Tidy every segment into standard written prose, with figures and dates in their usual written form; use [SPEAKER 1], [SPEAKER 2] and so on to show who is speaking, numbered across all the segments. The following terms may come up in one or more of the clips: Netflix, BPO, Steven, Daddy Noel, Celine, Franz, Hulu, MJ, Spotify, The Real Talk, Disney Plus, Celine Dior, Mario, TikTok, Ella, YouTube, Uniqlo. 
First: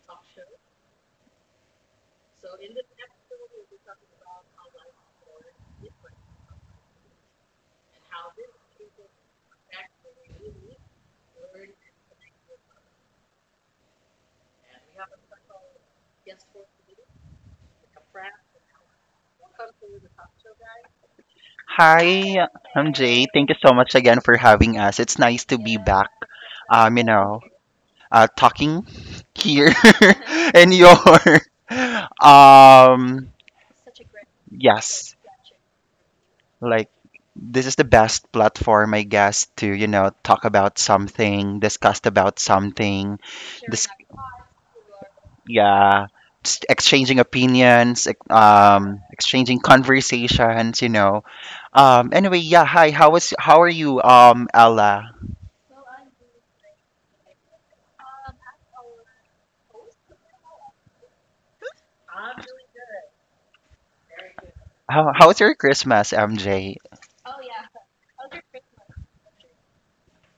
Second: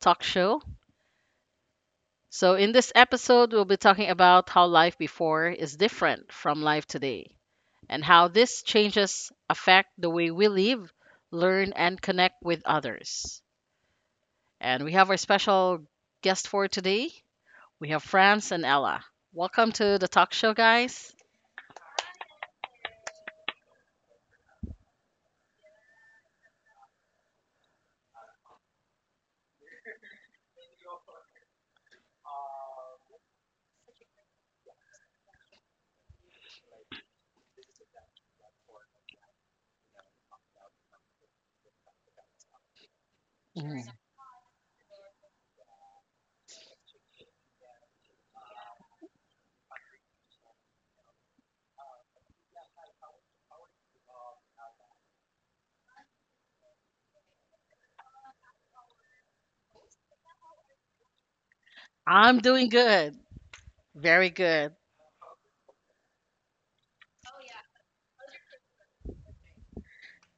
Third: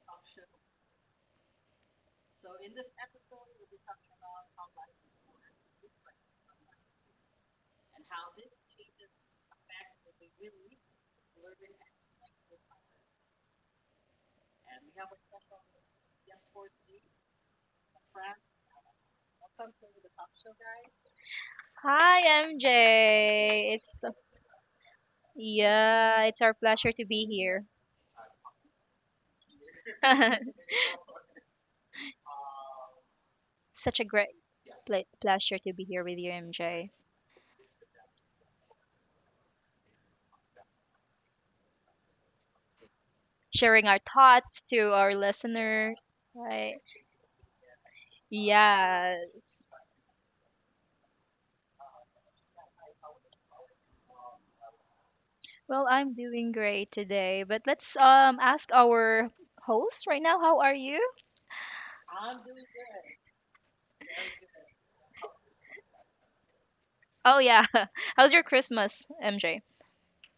[SPEAKER 1] talk show. So, in this episode, we'll be talking about how life before is different from life today, and how these changes affect the way we live, learn, and connect with others. And we have our special guest for today. We have Franz and Ella. Welcome to the talk show, guys.
[SPEAKER 2] Hi,
[SPEAKER 3] Hi, I'm Jay. Thank you
[SPEAKER 2] MJ.
[SPEAKER 3] so much again for having us. It's nice to be back,
[SPEAKER 2] It's our pleasure
[SPEAKER 3] um, you
[SPEAKER 2] to be
[SPEAKER 3] know,
[SPEAKER 2] here.
[SPEAKER 3] talking here in your, um,
[SPEAKER 2] Such a great
[SPEAKER 3] yes,
[SPEAKER 2] pleasure to be here with you,
[SPEAKER 3] like
[SPEAKER 2] MJ.
[SPEAKER 3] this is the best platform, I guess, to, talk about something, discuss about something, this.
[SPEAKER 2] Sharing
[SPEAKER 1] Mhm.
[SPEAKER 2] our thoughts to our listeners.
[SPEAKER 3] yeah s-
[SPEAKER 2] Right?
[SPEAKER 3] exchanging opinions
[SPEAKER 2] Yeah.
[SPEAKER 3] exchanging conversations. Yeah Hi, how are you, Ella?
[SPEAKER 2] Well, I'm doing great today, but let's ask our host right now. How are you?
[SPEAKER 1] I'm doing good. Very good.
[SPEAKER 3] How was your Christmas, MJ?
[SPEAKER 2] Oh yeah. How's your Christmas, MJ?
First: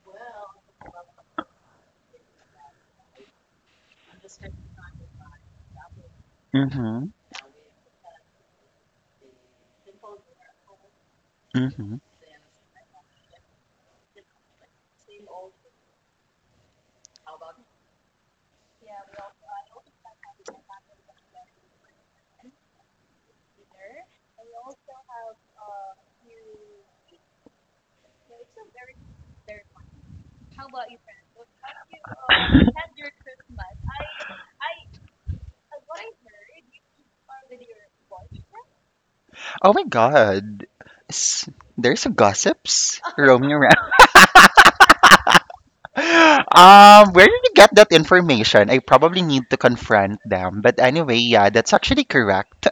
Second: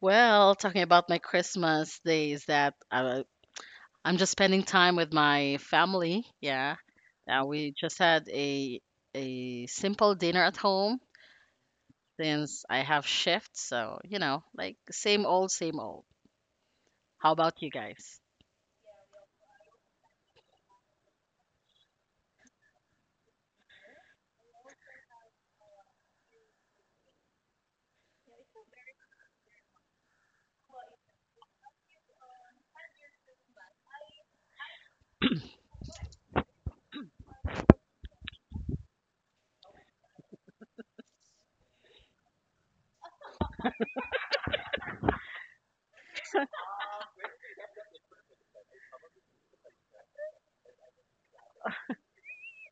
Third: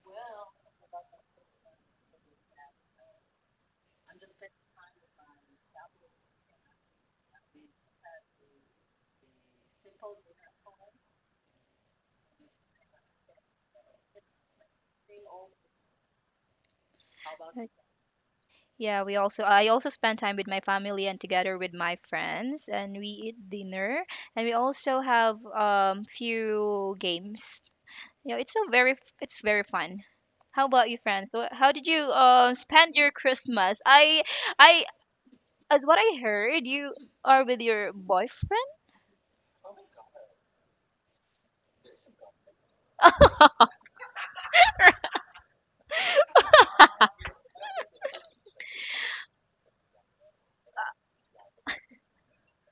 [SPEAKER 1] Well, talking about my Christmas days, that I'm just spending time with my family. Yeah.
[SPEAKER 3] Mm-hmm.
[SPEAKER 1] We just had a simple dinner at home
[SPEAKER 3] Mm-hmm.
[SPEAKER 1] since I have shifts. So, you know, like same old, same old. How about you guys?
[SPEAKER 2] Yeah, we also I also spend time with my family and together with my friends and we eat dinner and we also have few games. Yeah, it's very fun. How about you, friends? How did you spend your Christmas? I As what I heard, you are with your boyfriend.
[SPEAKER 3] Oh my god. S- there's gossips roaming around. Where did you get that information? I probably need to confront them, but anyway, yeah, that's actually correct.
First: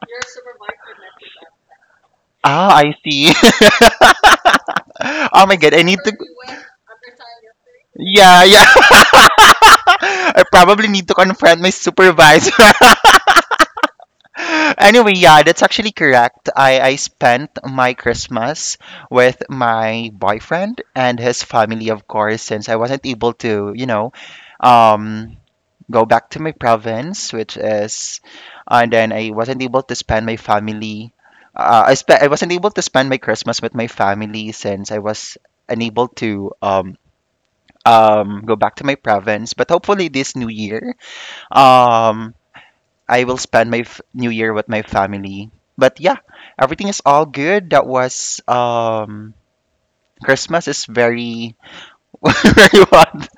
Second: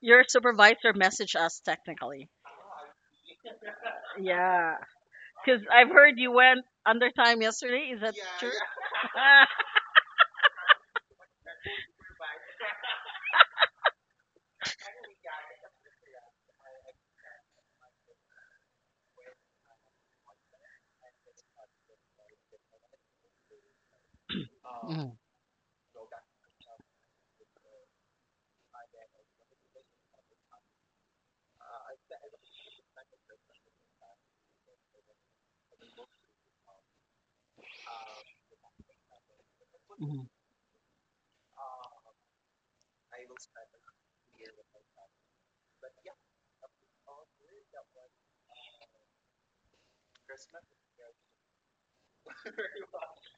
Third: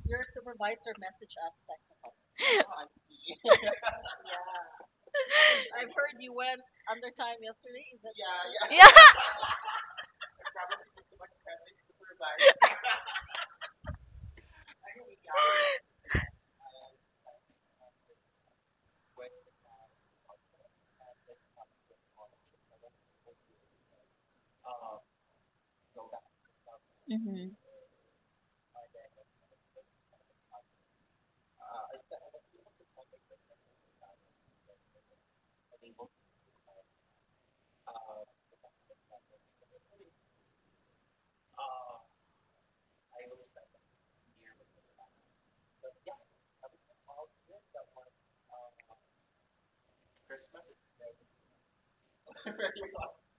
[SPEAKER 1] Your supervisor messaged us technically.
[SPEAKER 3] Ah, I see.
[SPEAKER 1] Yeah,
[SPEAKER 3] Oh my
[SPEAKER 1] because
[SPEAKER 3] god, I
[SPEAKER 1] I've
[SPEAKER 3] need to.
[SPEAKER 1] heard you went under time yesterday. Is
[SPEAKER 3] Yeah, yeah. I probably need to confront my supervisor. Anyway, yeah, that's actually correct. I spent my Christmas with my boyfriend and his family, of course, since I wasn't able to,
[SPEAKER 1] Mm,
[SPEAKER 3] um, go back to my province,
[SPEAKER 2] Hmm
[SPEAKER 3] which is, uh, And then I wasn't able to spend my family. I wasn't able to spend my Christmas with my family since I was unable to go back to my province. But hopefully
[SPEAKER 1] mm.
[SPEAKER 3] this new year, um, I will spend my new year with my family. But yeah, everything is all good. That was Christmas is very very what?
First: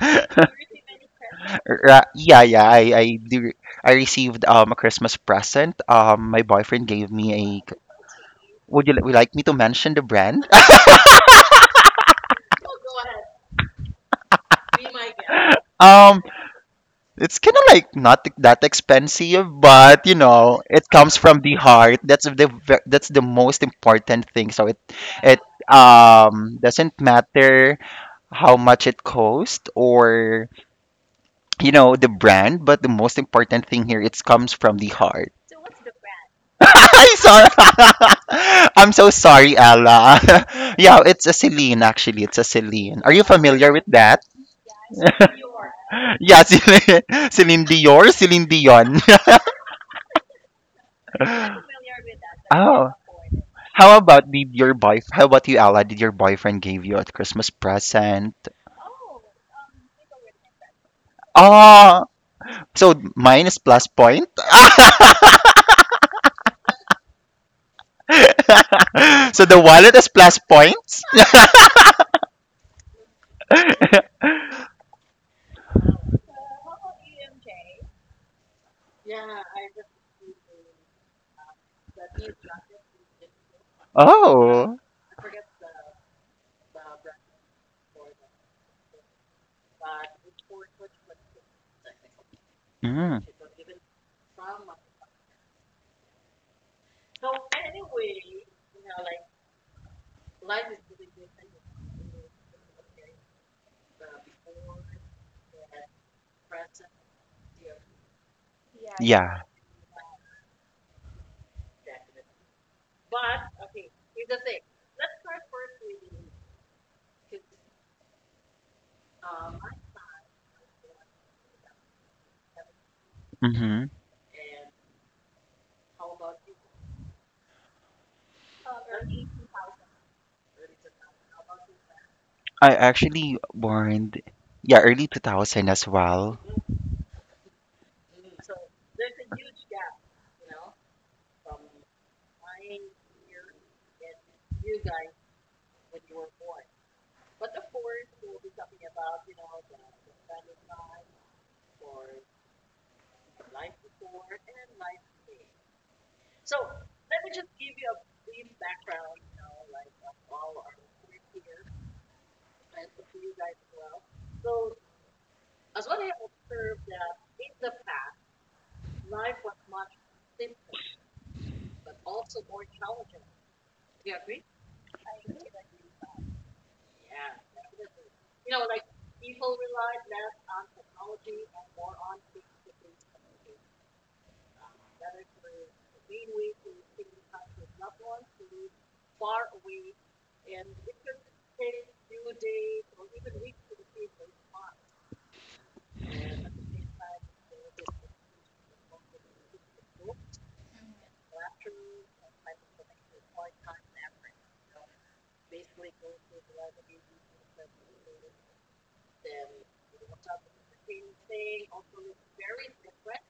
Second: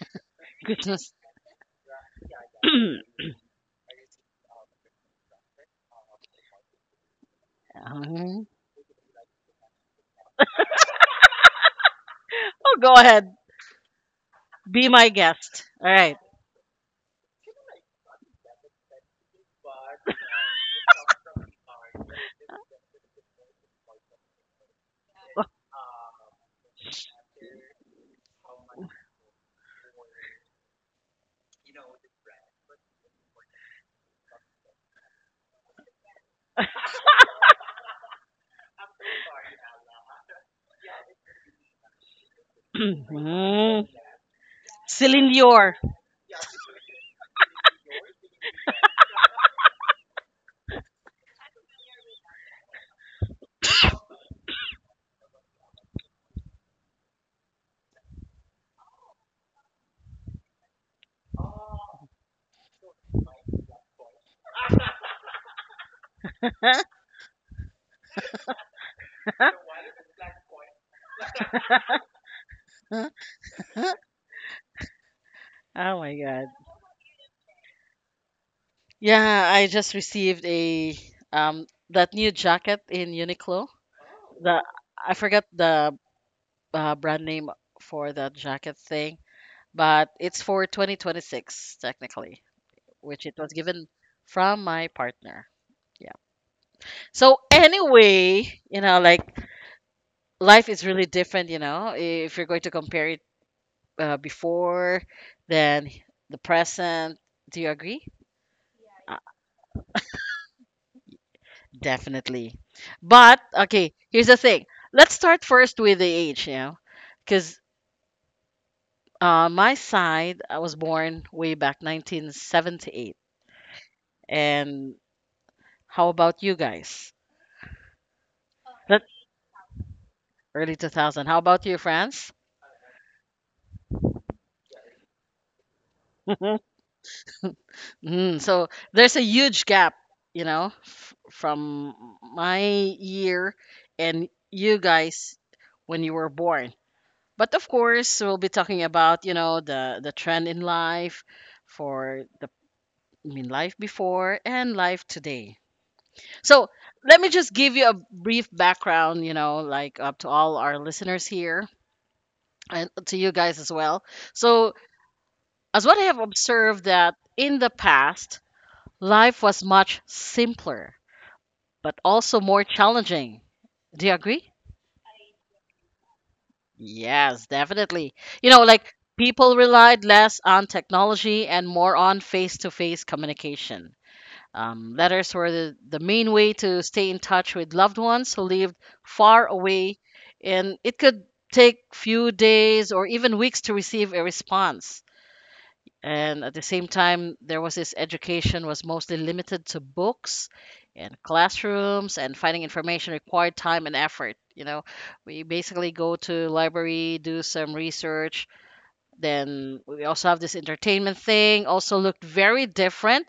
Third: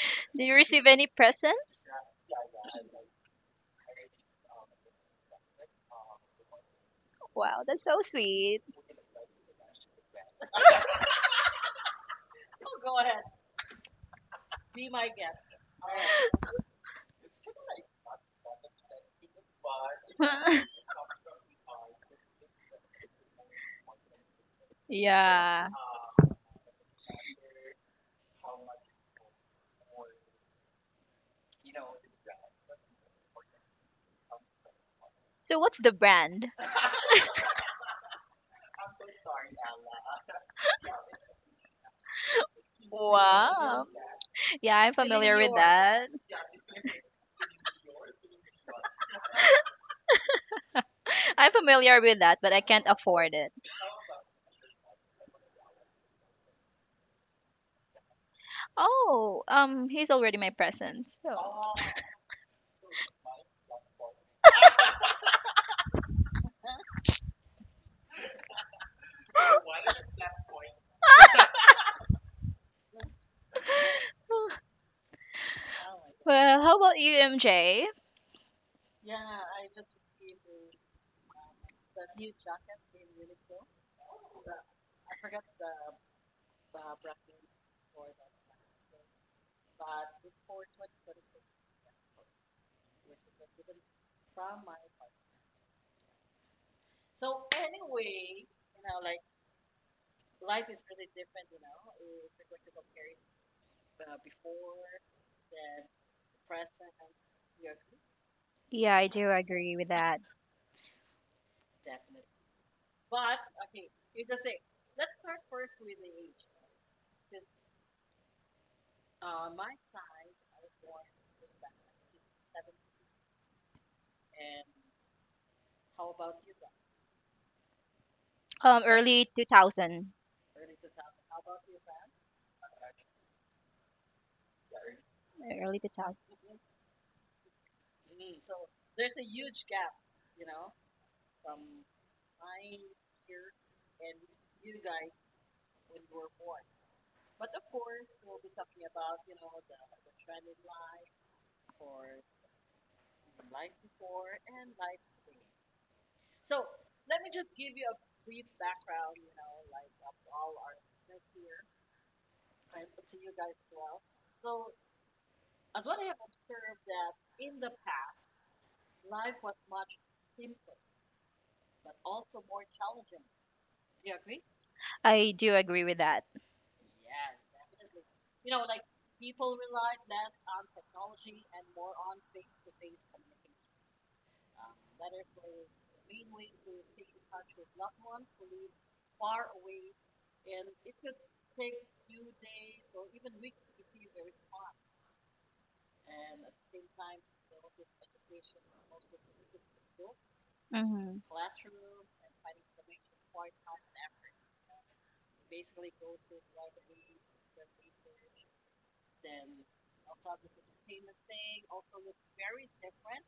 [SPEAKER 2] Do you receive any
[SPEAKER 1] Goodness.
[SPEAKER 2] presents?
[SPEAKER 3] Yeah, yeah. I do. I received a Christmas present. My boyfriend gave me
[SPEAKER 2] Wow,
[SPEAKER 3] a.
[SPEAKER 2] that's so
[SPEAKER 1] Um,
[SPEAKER 2] sweet.
[SPEAKER 3] Would would you like me to mention the brand?
[SPEAKER 1] Oh, go ahead. Be my guest. All right.
[SPEAKER 3] um, It's kind of like not that expensive, but you know, it comes from the heart. That's the most important thing. So it it
[SPEAKER 2] Yeah.
[SPEAKER 3] um doesn't matter how much it costs or you know the brand, but the most important thing here, it comes from the heart.
[SPEAKER 2] So what's the brand?
[SPEAKER 3] I'm sorry. I'm so sorry, Ella. Yeah, it's a Celine, actually. It's a Celine. Are you familiar with
[SPEAKER 2] Wow.
[SPEAKER 1] Mm.
[SPEAKER 3] that?
[SPEAKER 2] Yeah, I'm
[SPEAKER 1] Celine
[SPEAKER 2] familiar with
[SPEAKER 1] Dior.
[SPEAKER 2] that.
[SPEAKER 3] Yeah, Celine, Celine Dior, Celine Dion.
[SPEAKER 2] I'm familiar with that, but I can't
[SPEAKER 3] Oh,
[SPEAKER 2] afford it.
[SPEAKER 3] how about did your boy? How about you, Ella? Did your boyfriend give you a Christmas present?
[SPEAKER 2] Oh, he's already my present. So.
[SPEAKER 3] Oh, so mine is plus point.
[SPEAKER 1] oh
[SPEAKER 3] So the wallet is plus points.
[SPEAKER 1] my God.
[SPEAKER 2] Well, how about you, MJ?
[SPEAKER 1] Yeah, I just received a that new jacket in Uniqlo. The
[SPEAKER 3] Oh.
[SPEAKER 1] I forgot the brand name for that jacket thing, but it's for 2026 technically,
[SPEAKER 3] Mm.
[SPEAKER 1] which it was given from my partner. Yeah. So anyway, you know, like life is really different, you know, if you're going to compare it before, then the present. Do you agree?
[SPEAKER 2] Yeah, I do
[SPEAKER 3] Yeah.
[SPEAKER 2] agree with that.
[SPEAKER 1] Definitely. But okay, here's the thing. Let's start first with the age, you know, because my side, I was born way back 1978.
[SPEAKER 3] Mm-hmm.
[SPEAKER 1] And how about you guys? Let
[SPEAKER 2] Early 2000.
[SPEAKER 1] Early 2000. How about you, France?
[SPEAKER 3] I actually born, yeah, early 2000
[SPEAKER 2] Early
[SPEAKER 3] as
[SPEAKER 2] 2000.
[SPEAKER 3] well.
[SPEAKER 1] Mm, so there's a huge gap, you know, from my year and you guys when you were born. But of course, we'll be talking about, you know, the trend in life for the life before and life today. So, let me just give you a brief background, you know, like up to all our listeners here and to you guys as well. So, as what I have observed that in the past, life was much simpler, but also more challenging. Do you agree?
[SPEAKER 2] I do agree with that.
[SPEAKER 1] Yes, definitely. You know, like people relied less on technology and more on face to face communication. Letters were the main way to stay in touch with loved ones who lived far away, and it could take few days or even weeks to receive a response. And at the same time, there was this education was mostly limited to books and
[SPEAKER 2] Hmm
[SPEAKER 1] classrooms, and finding information required time and effort. You know, we basically go to library, do some research, then we also have this entertainment thing, also looked very different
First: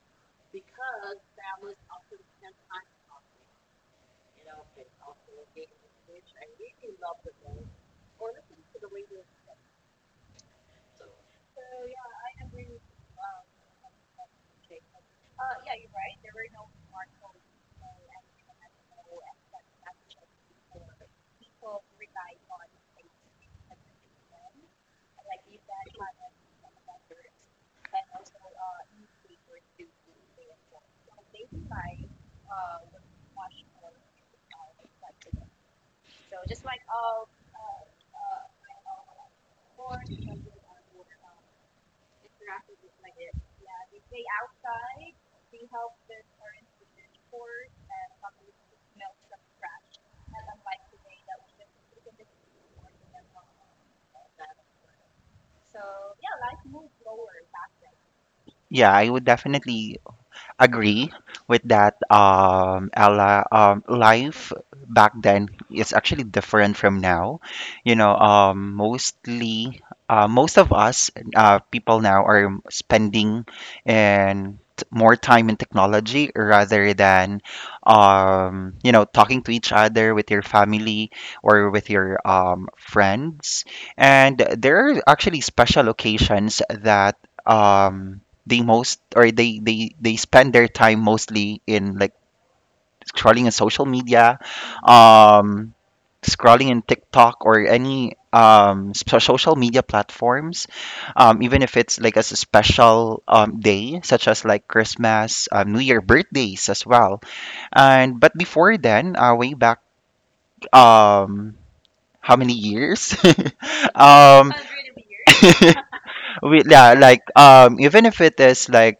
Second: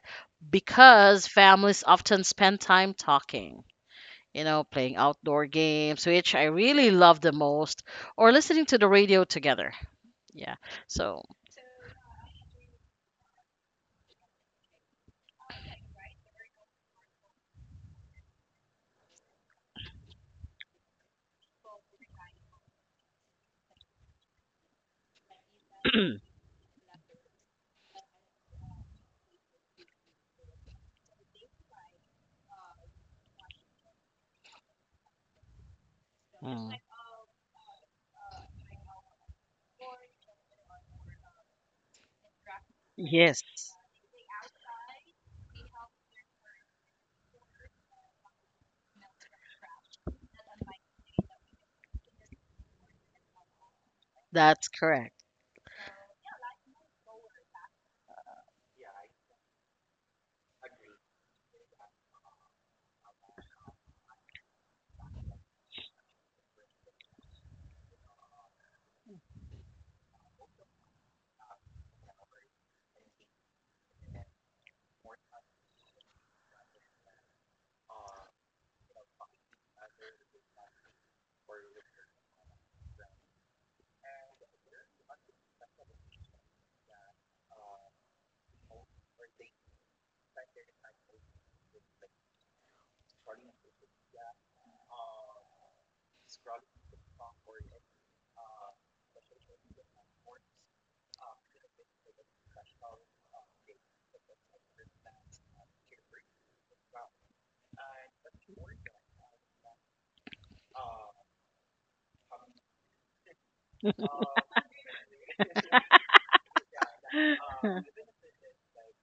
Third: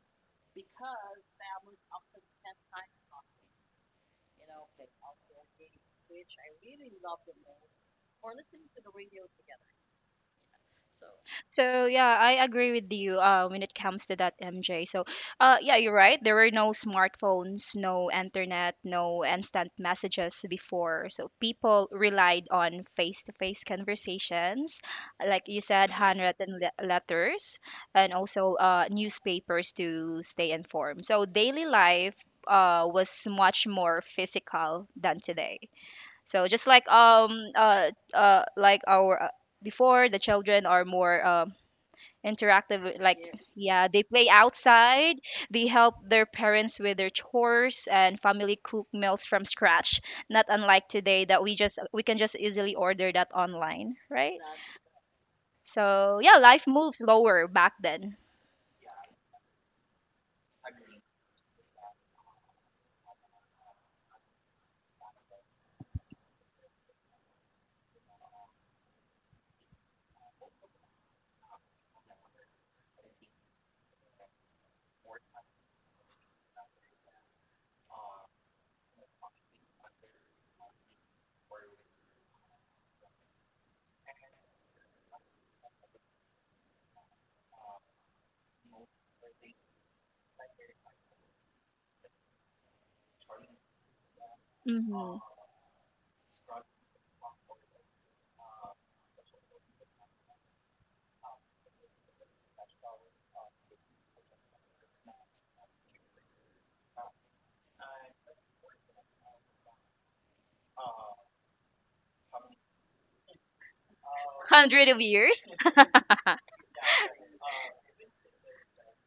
[SPEAKER 1] because families often spend time talking, you know, playing outdoor games, which I really love the most, or listening to the radio together. Yeah. So,
[SPEAKER 2] So yeah, I agree with you when it comes to that, MJ. Yeah, you're right. There were no smartphones, no internet, no instant messages before. So people relied on face-to-face conversations, like you said, handwritten letters, and also newspapers to stay informed. So daily life was much more physical than today. So just like our before, the children are more interactive, like
[SPEAKER 1] yes,
[SPEAKER 2] yeah, they play outside, they help their parents with their chores and family cook meals from scratch, not unlike today that we can just easily order that online, right?
[SPEAKER 1] that's correct.
[SPEAKER 2] So yeah, life moves slower back then.
[SPEAKER 3] Yeah, I would definitely agree with that, Ella. Life back then is actually different from now. You know, most of us, people now are spending and more time in technology rather than, you know, talking to each other with your family or with your friends. And there are actually special occasions that. Um, they most, or they spend their time mostly in like scrolling in social media,
[SPEAKER 2] Mm-hmm.
[SPEAKER 3] um, scrolling in TikTok or any social media platforms, even if it's like as a special day such as like Christmas, New Year, birthdays as well. And but before then, way back, um how many years? um
[SPEAKER 2] Hundred of years.
[SPEAKER 3] We, yeah, like, even if it is like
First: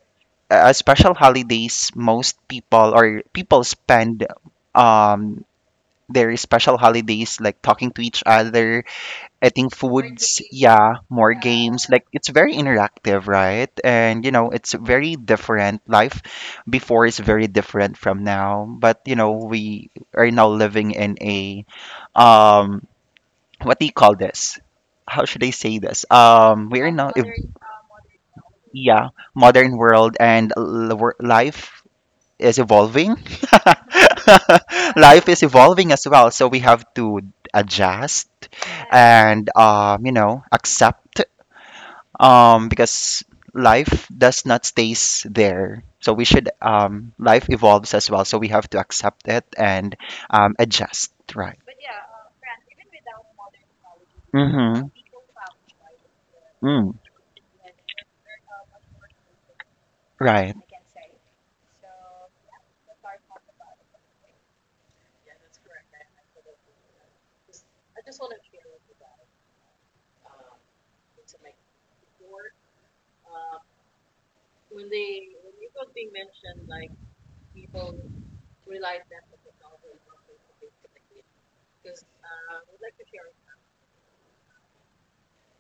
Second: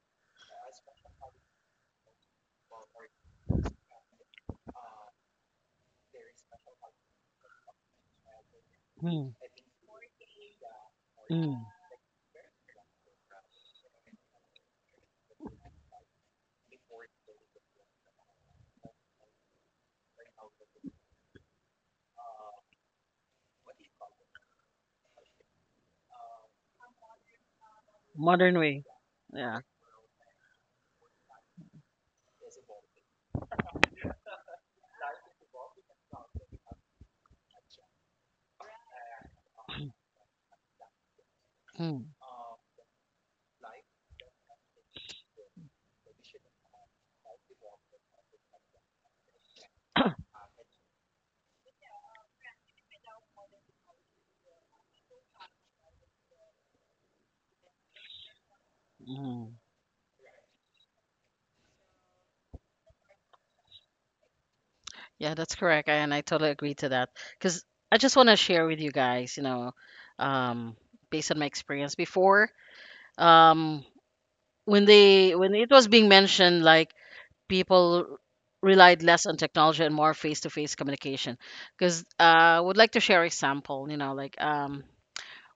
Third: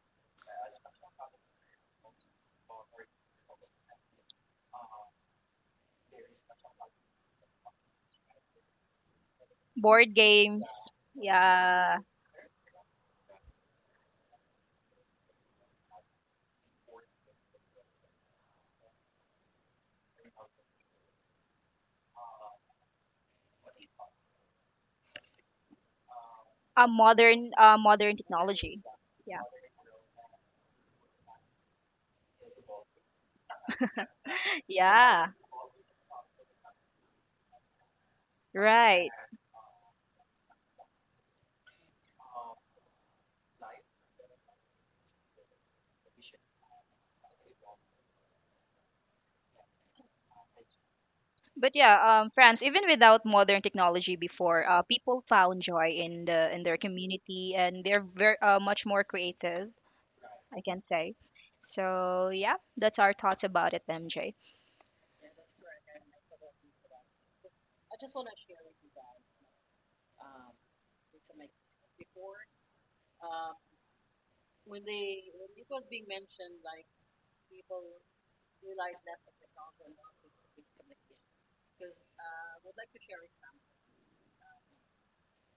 [SPEAKER 3] a special holidays, most people, or people spend um their special holidays like talking to each other,
[SPEAKER 1] Mm,
[SPEAKER 3] eating
[SPEAKER 2] Board
[SPEAKER 3] foods,
[SPEAKER 2] game.
[SPEAKER 3] yeah, more
[SPEAKER 1] mm.
[SPEAKER 3] games.
[SPEAKER 2] Yeah.
[SPEAKER 3] Like it's very interactive, right? And you know, it's very different. Life before is very different from now, but you know, we are now living in a, um, what do you call this? How should I say this? We
[SPEAKER 2] a
[SPEAKER 3] are now. Ev-
[SPEAKER 2] modern uh, modern
[SPEAKER 1] Modern
[SPEAKER 2] technology.
[SPEAKER 1] way.
[SPEAKER 3] Yeah,
[SPEAKER 2] Yeah.
[SPEAKER 1] Yeah.
[SPEAKER 3] modern world and life is evolving.
[SPEAKER 2] Yeah.
[SPEAKER 3] Life is evolving as well, so we have to adjust. Yes.
[SPEAKER 2] Right.
[SPEAKER 3] And you know, accept
[SPEAKER 1] Mm.
[SPEAKER 3] because life does not stays there. So we should life evolves as well, so we have to accept it and adjust, right?
[SPEAKER 2] But yeah, France, even without modern technology before,
[SPEAKER 3] Mm-hmm.
[SPEAKER 2] people found joy in the in their
[SPEAKER 3] Mm,
[SPEAKER 2] community, and they're very much more
[SPEAKER 1] Mm.
[SPEAKER 2] creative,
[SPEAKER 3] right.
[SPEAKER 2] I can say. So yeah, that's our thoughts about it, MJ.
[SPEAKER 1] Yeah, that's correct. And I totally agree to that. Because I just want to share with you guys, you know, um, based on my experience before, um, when they when it was being mentioned like people relied less on technology and more face-to-face communication. Because I would like to share example, you know, like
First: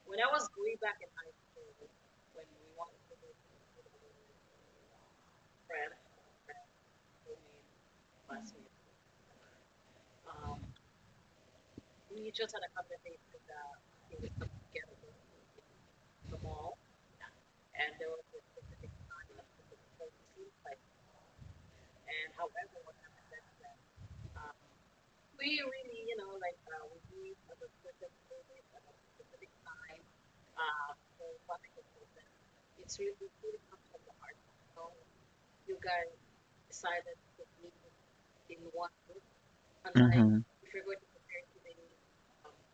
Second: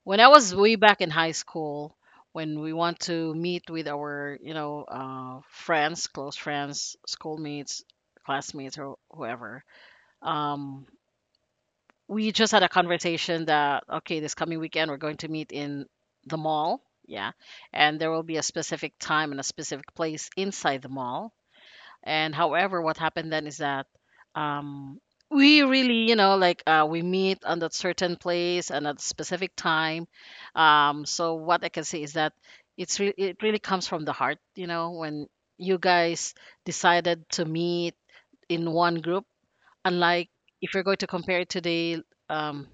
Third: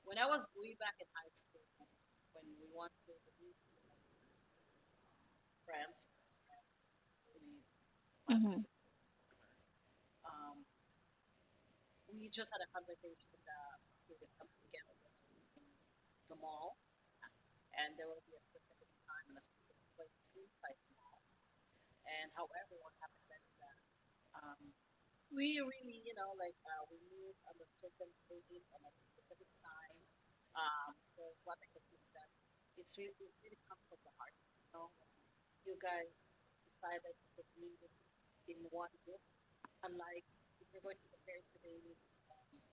[SPEAKER 1] when I was way back in high school, when we want to meet with our, you know, friends, close friends, schoolmates,
[SPEAKER 2] Mm-hmm.
[SPEAKER 1] classmates, or whoever, um, we just had a conversation that okay, this coming weekend we're going to meet in the mall. Yeah. And there will be a specific time and a specific place inside the mall. And however, what happened then is that um we really, you know, like we meet on that certain place and at a specific time. Um so what I can say is that it really comes from the heart, you know, when you guys decided to meet in one group, unlike
[SPEAKER 3] Mm-hmm.
[SPEAKER 1] if you're going to compare it today. Um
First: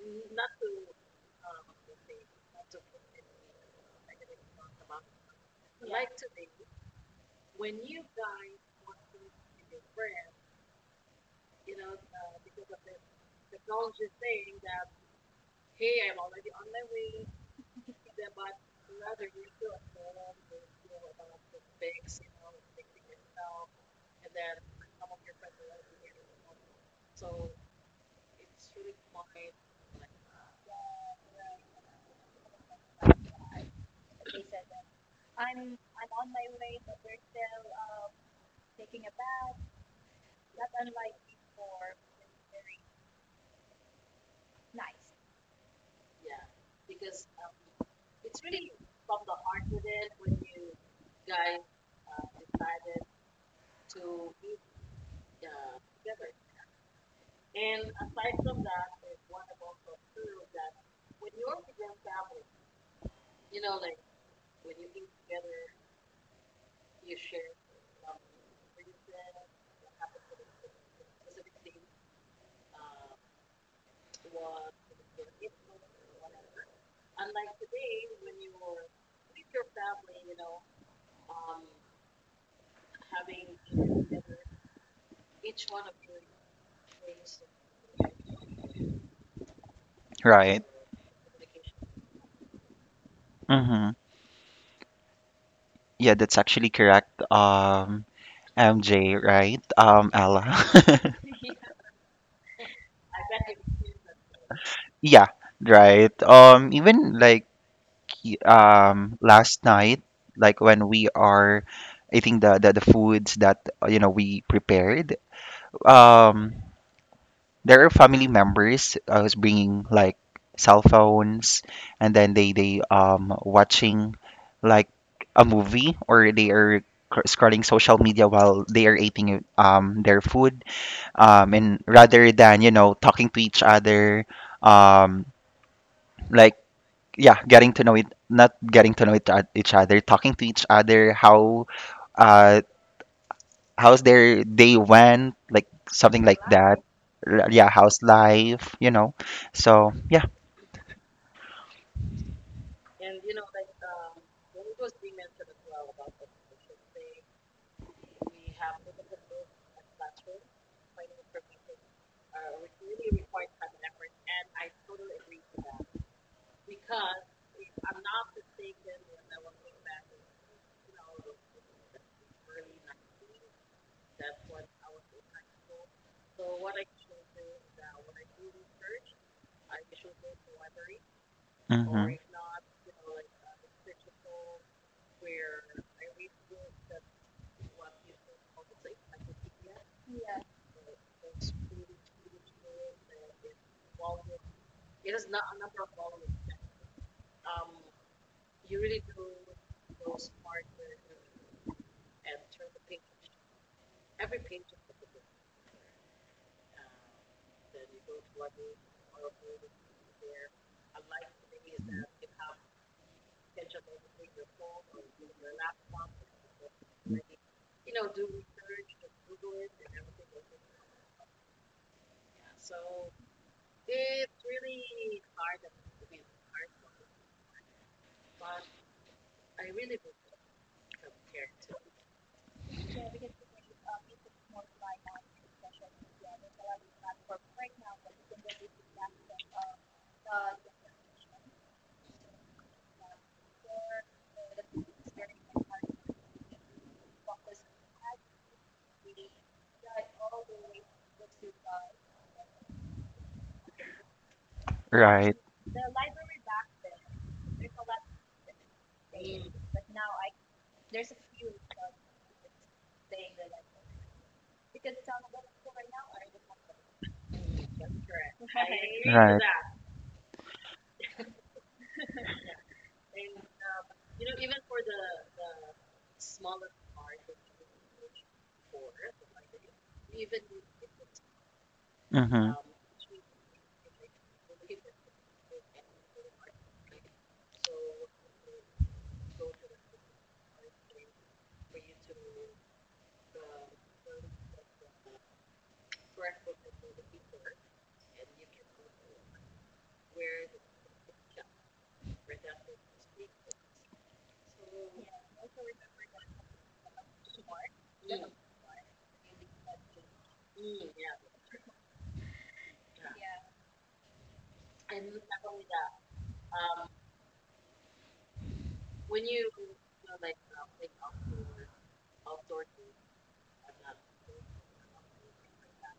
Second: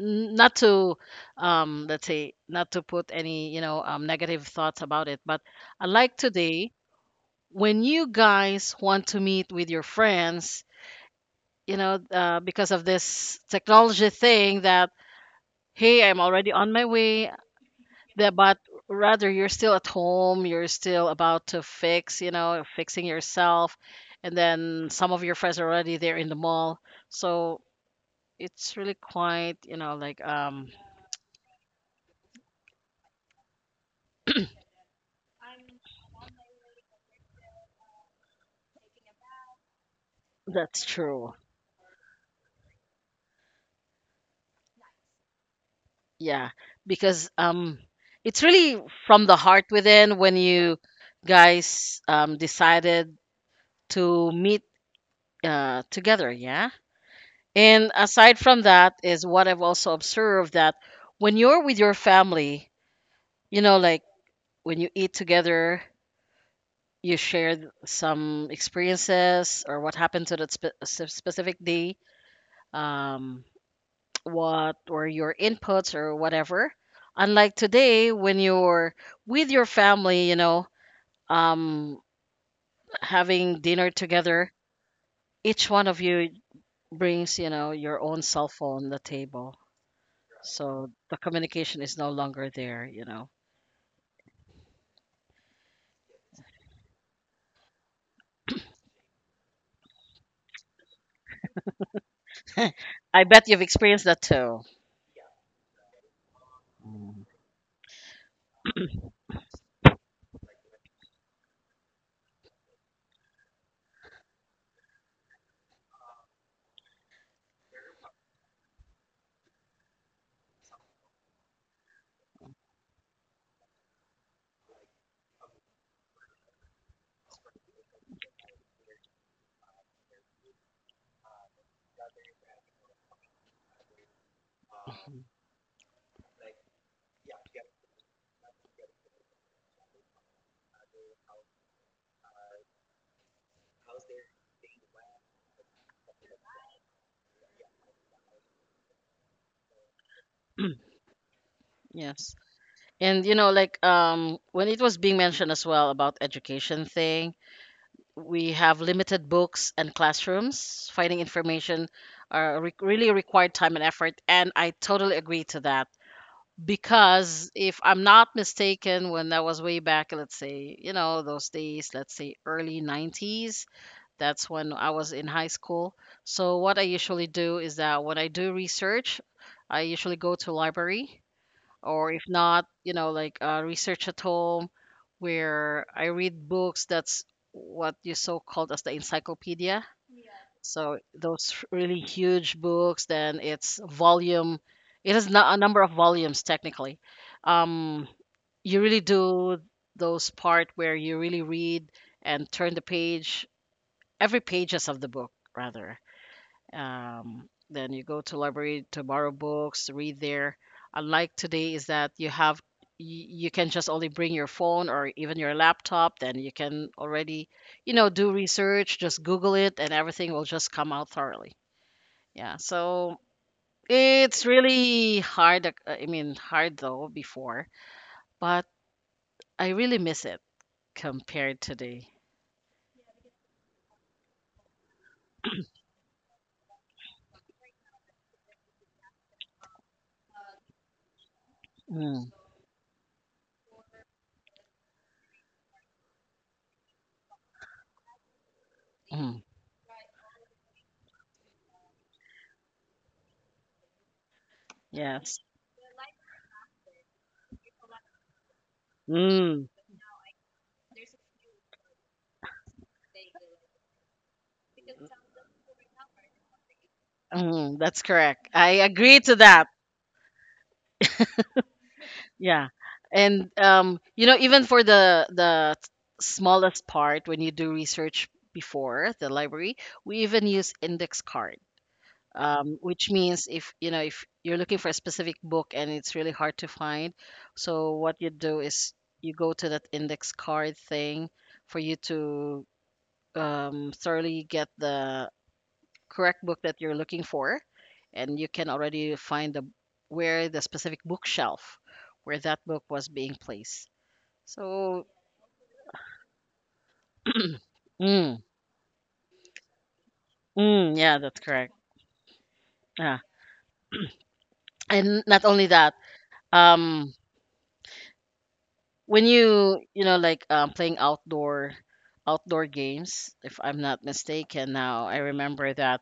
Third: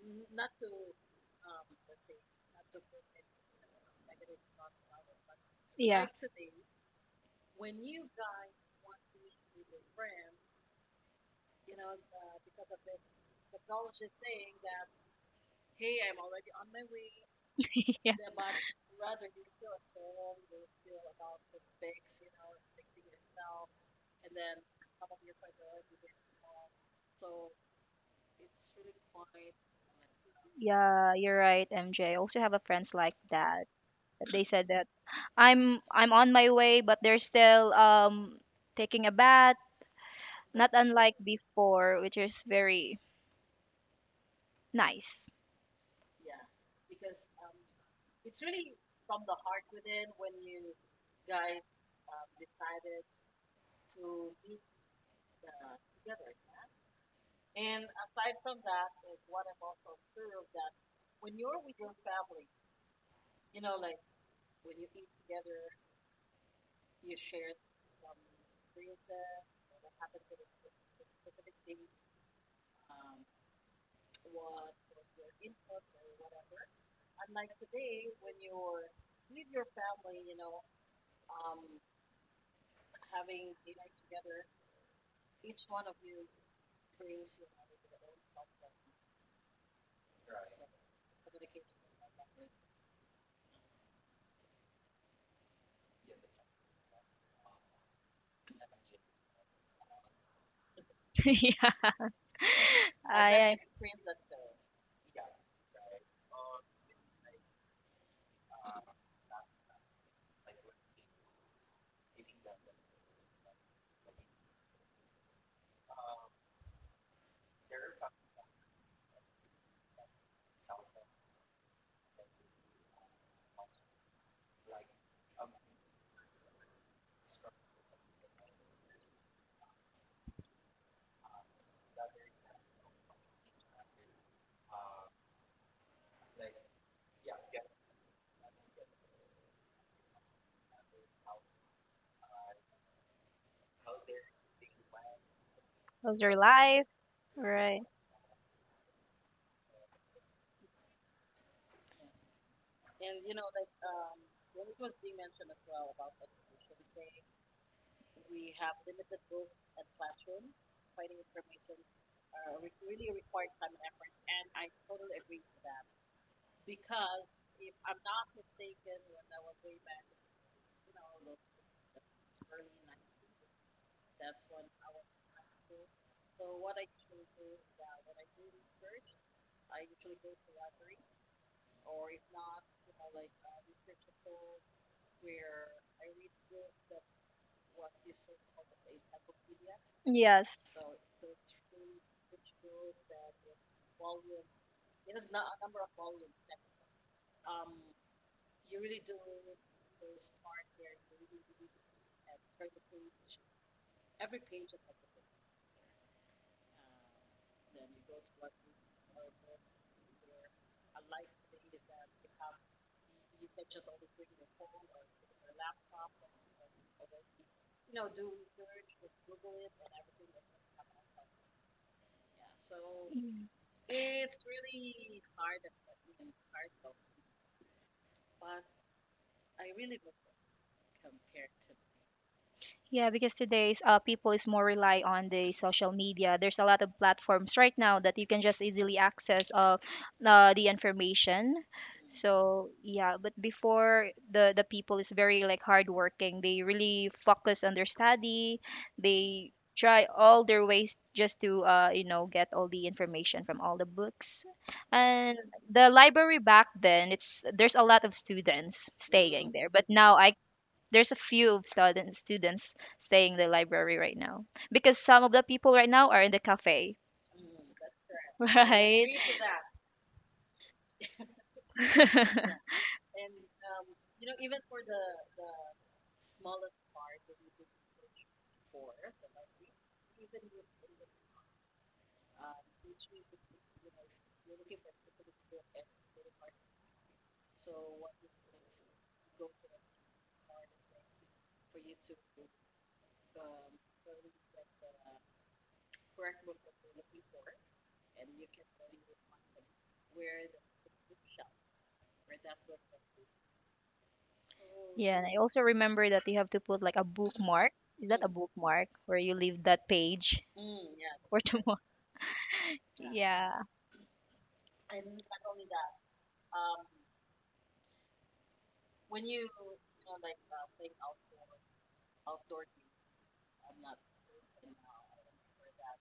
[SPEAKER 1] Not to, let's say, not to put any, you know, negative thoughts about it, but I
[SPEAKER 2] Yeah,
[SPEAKER 1] like today when you guys want to meet with your friends, you know, because of this technology thing that hey, I'm already on my way.
[SPEAKER 2] yeah,
[SPEAKER 1] But rather you're still at home, you're still about to fixing yourself, and then some of your friends are already there in the mall. So it's really quite, you know, like. Um
[SPEAKER 2] yeah. You're right, MJ. Also have a friends like that. They said that I'm on my way, but they're still taking a bath, not
[SPEAKER 1] that's
[SPEAKER 2] unlike
[SPEAKER 1] true.
[SPEAKER 2] before, which is very nice.
[SPEAKER 1] Yeah, because it's really from the heart within when you guys decided to meet together. Yeah. And aside from that, is what I've also observed that when you're with your family, you know, like when you eat together, you share some experiences or what happened to that specific day. Um, what were your inputs or whatever. Unlike today, when you're with your family, you know, um, having dinner together, each one of you brings, you know, your own cell phone on the table.
[SPEAKER 3] Right.
[SPEAKER 1] So the communication is no longer there, you know.
[SPEAKER 3] Mm-hmm. Yeah, that's actually correct. MJ, right? Ella.
[SPEAKER 2] Yeah,
[SPEAKER 1] I
[SPEAKER 2] I,
[SPEAKER 1] bet you've
[SPEAKER 2] I-
[SPEAKER 1] experienced that too.
[SPEAKER 3] Yeah, right. Even like last night, like when we are eating the foods that you know we prepared, um, there are family members who's bringing like cell phones, and then they watching like a movie, or they are scrolling social media while they are eating their food, and rather than you know talking to each other, um, like yeah, getting to know it, not getting to know it, each other, talking to each other, how, uh, how's their day went, like
[SPEAKER 2] those
[SPEAKER 3] something
[SPEAKER 2] are
[SPEAKER 3] like that.
[SPEAKER 2] life.
[SPEAKER 3] Yeah,
[SPEAKER 2] Right.
[SPEAKER 3] how's life, you know? So yeah,
[SPEAKER 1] Yes. And you know, like when it was being mentioned as well about education thing, we have limited books and classrooms. Finding information really required time and effort, and I totally agree to that. Because if I'm not mistaken, when that was way back, let's say, you know, those days, let's say early 90s, that's when I was in high school. So what I usually do is that when I do research, I usually go to library,
[SPEAKER 3] hmm.
[SPEAKER 1] or if not, you know, like research at home, where I read books. That's what you so called as the encyclopedia.
[SPEAKER 2] Yes.
[SPEAKER 1] So those really huge books, then it's volume. It is not a number of volumes technically. Um, you really do those part where you really read and turn the page, every pages of the book rather. Then you go to library to borrow books, read there. Unlike today, is that you, you can just only bring your phone or even your laptop. Then you can already, you know, do research. Just Google it, and everything will just come out thoroughly. Yeah. So it's really hard. I mean, hard though before, but I really miss it compared today.
[SPEAKER 2] Yeah, because today's people is more rely on the social media. There's a lot of platforms right now that you can just easily access, the information.
[SPEAKER 1] Mm,
[SPEAKER 2] So yeah, but before the people is very like hardworking. They really focus on their study.
[SPEAKER 1] mm,
[SPEAKER 2] They try all their ways just to you know get all the information from all the books. And
[SPEAKER 1] yes.
[SPEAKER 3] Right,
[SPEAKER 2] the library back then, it's there's a lot of students staying
[SPEAKER 1] Mm,
[SPEAKER 2] there. But now I there's a few of students staying in the library right now because some of the people right now are in the cafe.
[SPEAKER 1] mm, that's correct. I
[SPEAKER 2] right.
[SPEAKER 1] agree to
[SPEAKER 3] right.
[SPEAKER 1] that. Yeah. And you know, even for the smallest part, when you do research before the library, we even use index card.
[SPEAKER 3] Mm-hmm.
[SPEAKER 1] Which means if you know if you're looking for a specific book and it's really hard to find, so what you do is you go to that index card thing for you to thoroughly get the correct book that you're looking for, and you can already find the where the specific bookshelf where that book was being placed. So,
[SPEAKER 2] yeah, and I also remember that you have to put like a bookmark. Is that a
[SPEAKER 1] mm,
[SPEAKER 2] bookmark where you leave that page
[SPEAKER 1] mm, yeah,
[SPEAKER 2] for
[SPEAKER 1] that's correct.
[SPEAKER 2] tomorrow?
[SPEAKER 1] Yeah,
[SPEAKER 2] yeah.
[SPEAKER 1] and not only that, um, when you know, like playing outdoor games, if I'm not mistaken, now I remember that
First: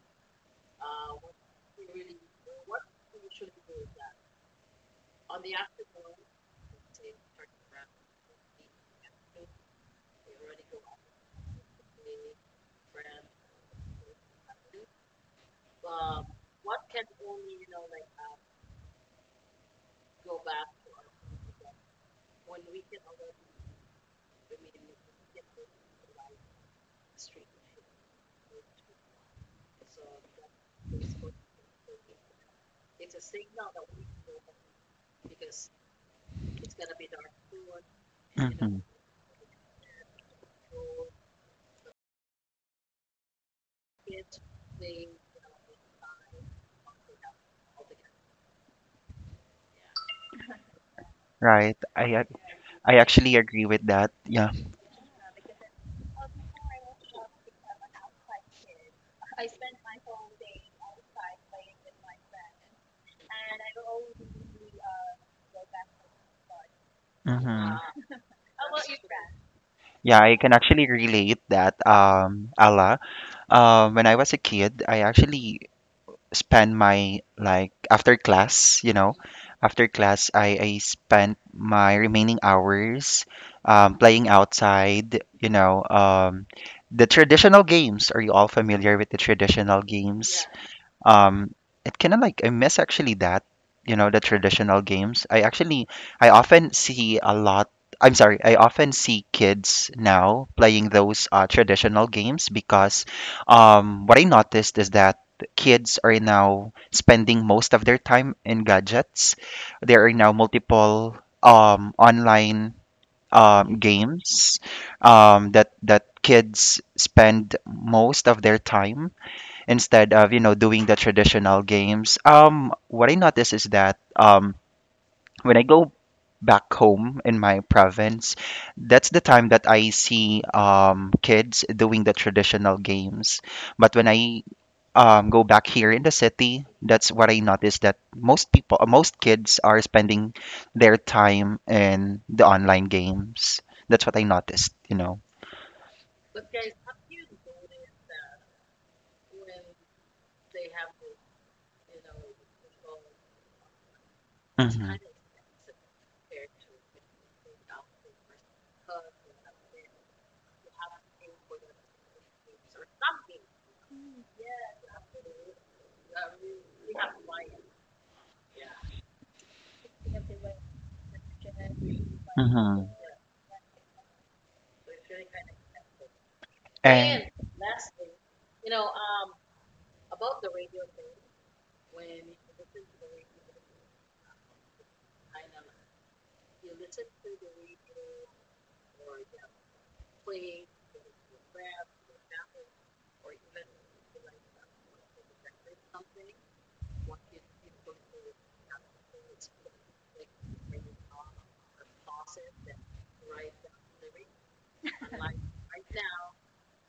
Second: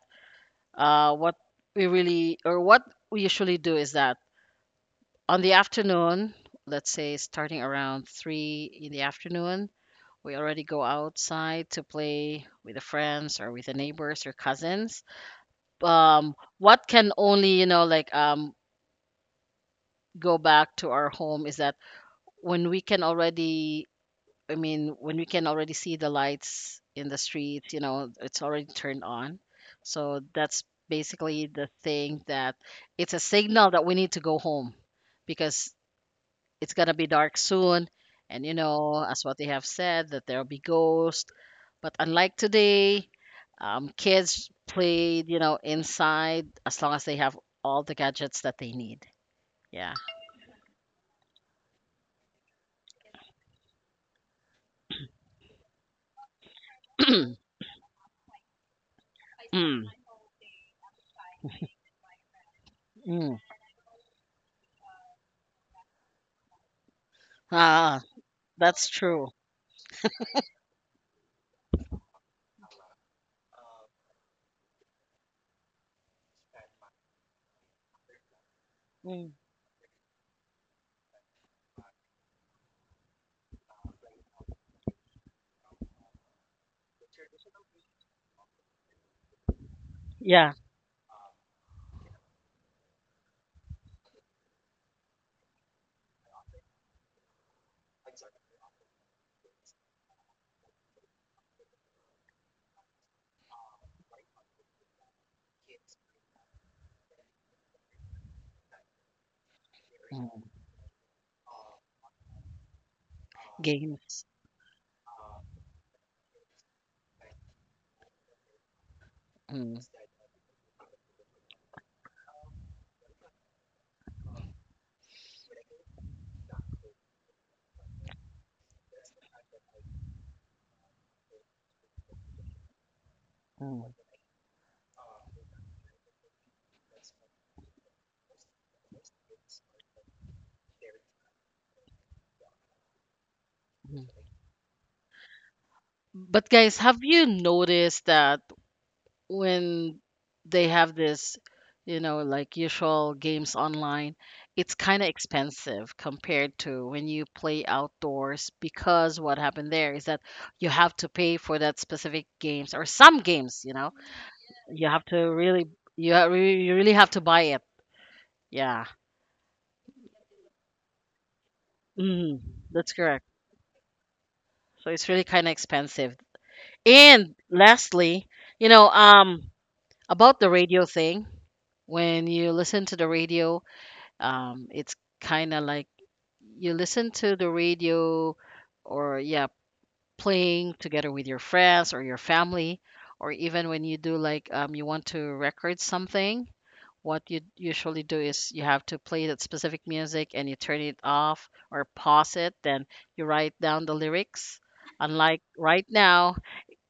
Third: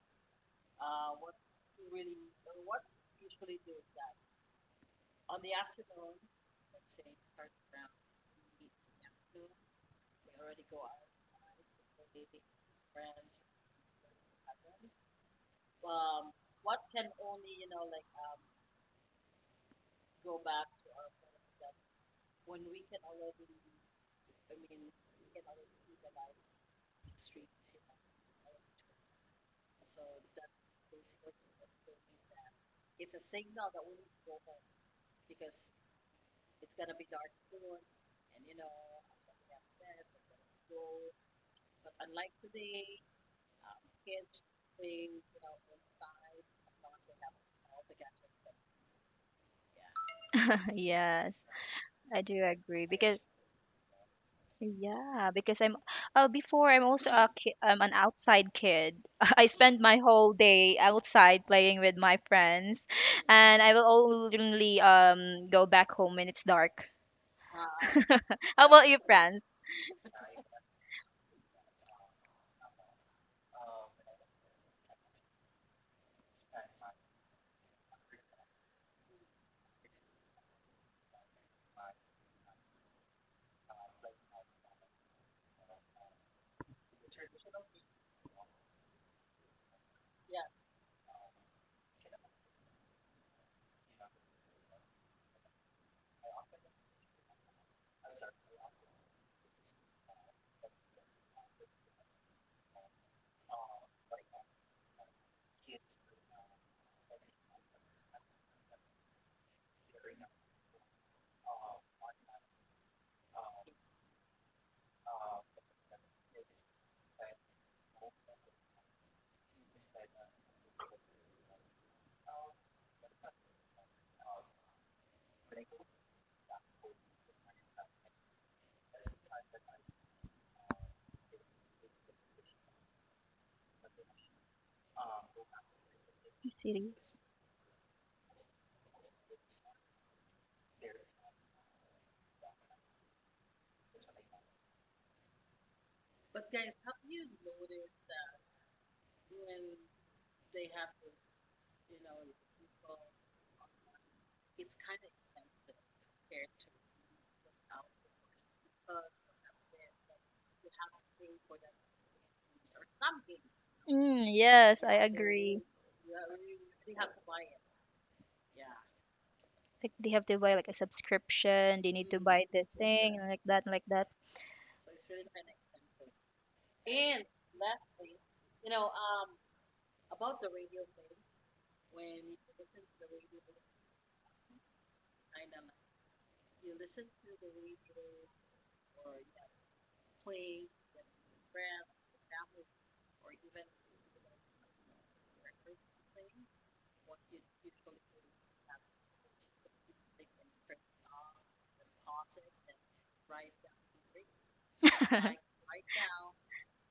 [SPEAKER 1] what we really or what we usually do is that on the afternoon, let's say starting around three in the afternoon, we already go outside to play with the friends or with the neighbors or cousins. What can only, you know, like go back to our home is that when we can already, I mean, when we can already see the lights in the street, you know, it's already turned on. So that's basically the thing that it's a signal that we need to go home because it's gonna be dark soon, and you
[SPEAKER 3] Mm-hmm.
[SPEAKER 1] know, as what they have said, that there'll be ghosts. But unlike today, kids played, you know, inside as long as they have all the gadgets that they need. Yeah.
[SPEAKER 2] yes,
[SPEAKER 3] Right.
[SPEAKER 2] I do agree
[SPEAKER 3] I
[SPEAKER 2] because
[SPEAKER 3] actually agree with that. Yeah.
[SPEAKER 2] yeah, because I'm before I'm also a ki I'm an outside kid. I spend
[SPEAKER 1] Mm.
[SPEAKER 2] my whole day outside playing with my friends,
[SPEAKER 1] mm.
[SPEAKER 2] and I will only go back home when it's dark.
[SPEAKER 3] Hmm.
[SPEAKER 1] Ah,
[SPEAKER 2] How
[SPEAKER 1] that's
[SPEAKER 2] about you,
[SPEAKER 1] true.
[SPEAKER 2] friends?
[SPEAKER 3] Yeah, I can actually relate that, Ala. When I was a kid, I actually spent my like after class, you know,
[SPEAKER 1] Mm.
[SPEAKER 3] after class, I spent my remaining hours playing outside, you know, the traditional games. Are you all familiar with the traditional games?
[SPEAKER 1] Yeah,
[SPEAKER 3] Um, it kind of like I miss actually that, you know, the traditional games. I actually I often see a lot. I'm sorry, I often see kids now playing those traditional games because what I noticed is that kids are now spending most of their time in gadgets. There are now multiple online
[SPEAKER 1] games.
[SPEAKER 3] games that kids spend most of their time
[SPEAKER 1] Mm,
[SPEAKER 3] instead of you know doing the traditional games. What I notice is that when I go back home in my province, that's the time that I see kids doing the traditional games.
[SPEAKER 1] mm,
[SPEAKER 3] But when I, go back here in the city, that's
[SPEAKER 2] Series.
[SPEAKER 3] what I notice, that most people, most kids are spending their time in the online games. That's what I
[SPEAKER 1] mm.
[SPEAKER 3] noticed, you know.
[SPEAKER 1] But guys, have you noticed that when they have this, you know, like usual games online, it's
[SPEAKER 3] Hmm.
[SPEAKER 1] kind of expensive compared to when you play outdoors, because what happened there is that you have to pay for that specific games, or some games, you know,
[SPEAKER 2] Mm, yes,
[SPEAKER 1] you
[SPEAKER 2] I
[SPEAKER 1] have to
[SPEAKER 2] agree.
[SPEAKER 1] really, you really have to buy it. Yeah.
[SPEAKER 2] Like they have to buy like a subscription. They need to
[SPEAKER 1] Mm,
[SPEAKER 2] buy this
[SPEAKER 3] Hmm.
[SPEAKER 1] that's
[SPEAKER 2] thing
[SPEAKER 1] correct.
[SPEAKER 2] and like that, and like that.
[SPEAKER 1] So it's really kind of expensive.
[SPEAKER 3] And
[SPEAKER 1] And lastly, you know, about the radio thing, when you listen to the radio, it's kind of like you listen to the radio or, yeah, playing together with your friends or your family, or even when you do like, you want to record something. What you usually do is you have to play that specific music and you turn it off or pause it, then you write down the lyrics. Unlike right now,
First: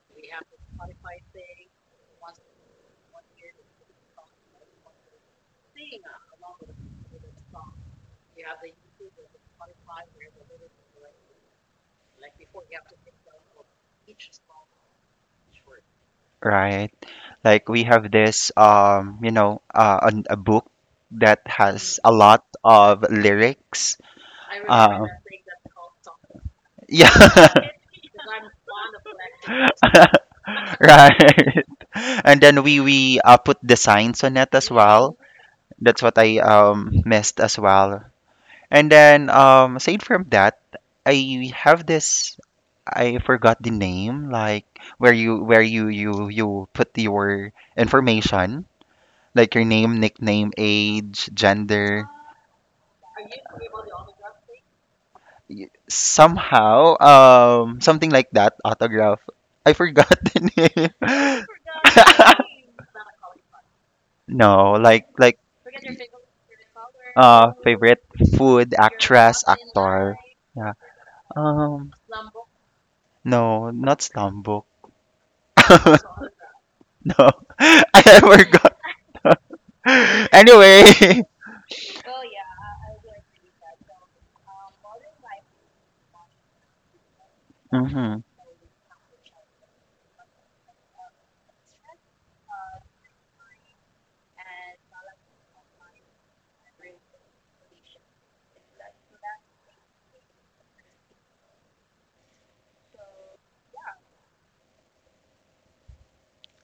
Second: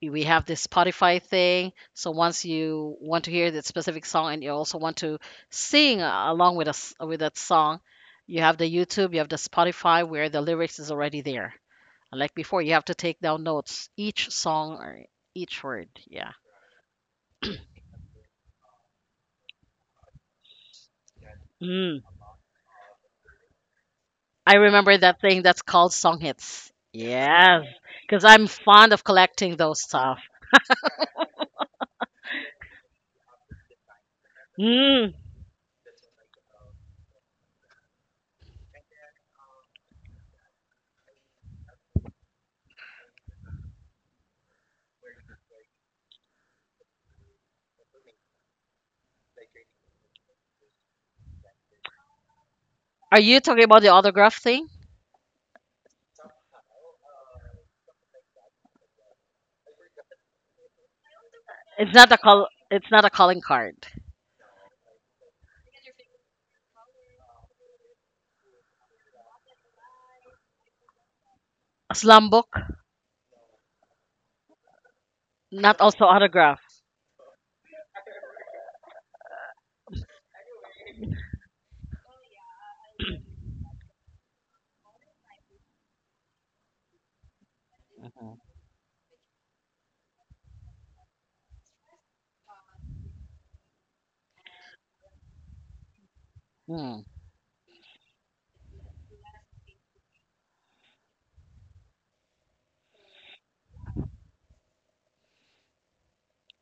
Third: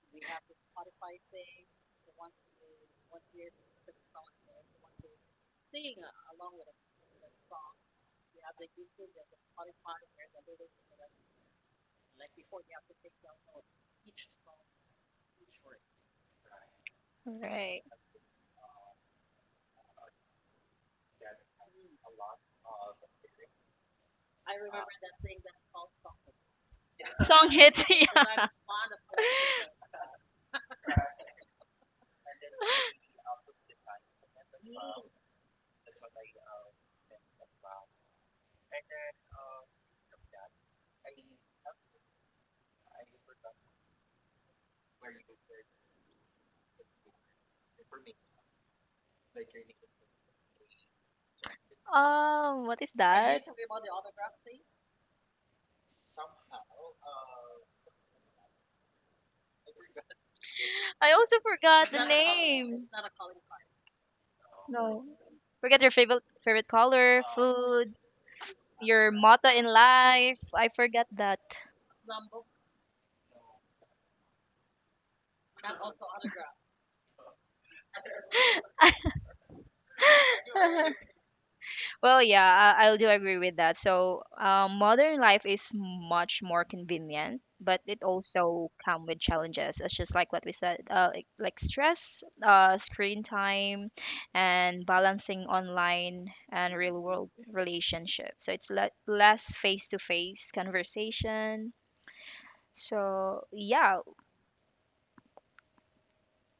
[SPEAKER 1] we have this Spotify thing. So once you want to hear that specific song and you also want to sing along with us with that song, you have the YouTube, you have the Spotify where the lyrics is already there. Like before, you have to take down notes each song or each word. Yeah.
[SPEAKER 3] right. Like
[SPEAKER 2] Right.
[SPEAKER 3] we have this you know, a book that has
[SPEAKER 1] Mm.
[SPEAKER 3] a lot of lyrics.
[SPEAKER 1] I remember
[SPEAKER 3] Uh,
[SPEAKER 1] that thing that's called song hits.
[SPEAKER 2] Song
[SPEAKER 1] Yes,
[SPEAKER 3] yeah.
[SPEAKER 2] hits.
[SPEAKER 1] because
[SPEAKER 2] Yeah.
[SPEAKER 1] I'm fond of collecting those stuff.
[SPEAKER 3] Right. And then we put the signs on it as
[SPEAKER 1] Mm.
[SPEAKER 3] well. That's what I missed as well. And then aside from that, I have this I forgot the name, like where you put your information, like your name, nickname, age, gender,
[SPEAKER 2] What is
[SPEAKER 1] Are you
[SPEAKER 2] that?
[SPEAKER 1] talking about the autograph thing?
[SPEAKER 3] somehow, something like that, autograph. I forgot the
[SPEAKER 2] I also
[SPEAKER 3] name.
[SPEAKER 2] forgot
[SPEAKER 1] It's
[SPEAKER 2] the
[SPEAKER 1] not a call.
[SPEAKER 2] name.
[SPEAKER 1] It's not a calling card.
[SPEAKER 3] No,
[SPEAKER 2] No.
[SPEAKER 3] like
[SPEAKER 2] Forget your favorite favorite color, food,
[SPEAKER 3] favorite food,
[SPEAKER 2] your
[SPEAKER 3] actress,
[SPEAKER 2] motto in
[SPEAKER 3] actor.
[SPEAKER 2] life. I
[SPEAKER 3] Yeah.
[SPEAKER 2] forget that.
[SPEAKER 3] Um
[SPEAKER 1] A slam book,
[SPEAKER 3] no, not Stambuk.
[SPEAKER 1] not also autograph.
[SPEAKER 3] No. I forgot. Anyway.
[SPEAKER 2] Well, yeah, I do agree with that. So, modern life is much more convenient, but it
[SPEAKER 3] Hmm.
[SPEAKER 2] also come with challenges. It's just like what we said, like stress, screen time, and balancing online and real
[SPEAKER 1] Mm,
[SPEAKER 2] world relationships. So it's less face to face conversation. So yeah,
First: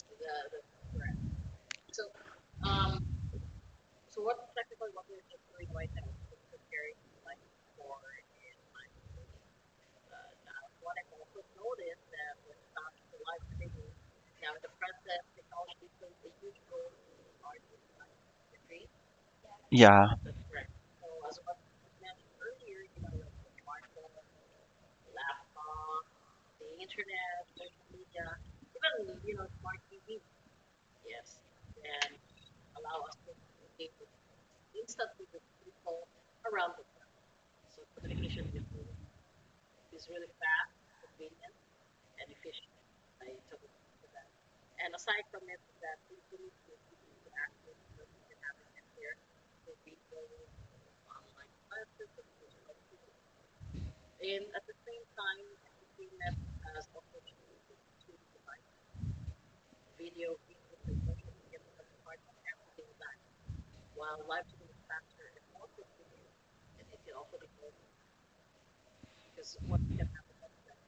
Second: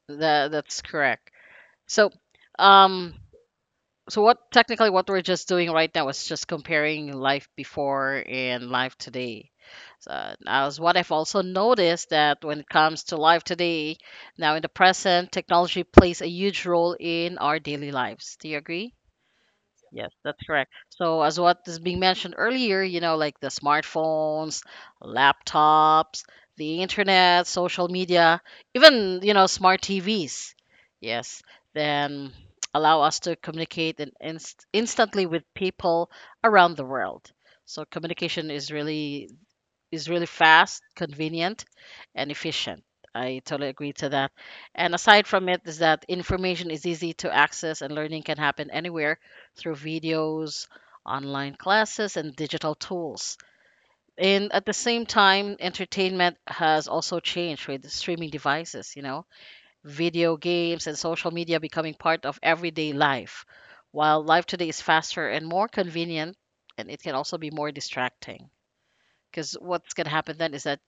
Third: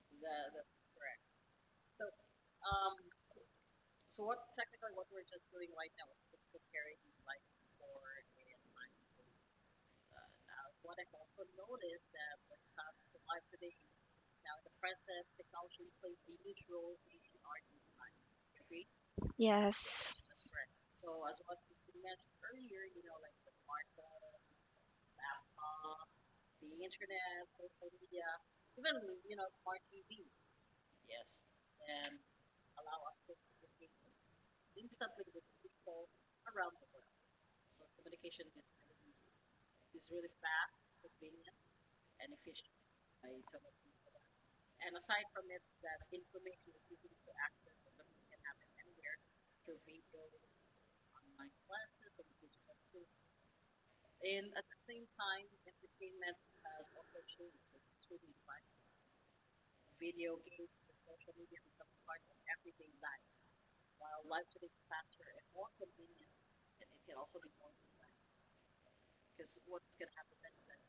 [SPEAKER 1] that's correct. So, um, so what technically what we're just doing right now is just comparing life before and life today. So, as what I've also noticed that when it comes to life today, now in the present, technology plays a huge role in our daily lives. Do you agree?
[SPEAKER 3] Yeah.
[SPEAKER 1] Yes,
[SPEAKER 2] yes.
[SPEAKER 1] that's correct. So, as what is being mentioned earlier, you know, like the smartphones, laptops, the internet, social media, even, you know, smart TVs. Yes, then allow us to communicate in instantly with people around the world. So, communication is really fast, convenient, and efficient. I totally agree to that. And aside from it, is that information is easy to access and learning can happen anywhere through videos, online classes, and digital tools. And at the same time, entertainment has also changed with streaming devices, you know, video games and social media becoming part of everyday life. While life today is faster and more convenient, and it can also be more distracting because what's going to happen then is that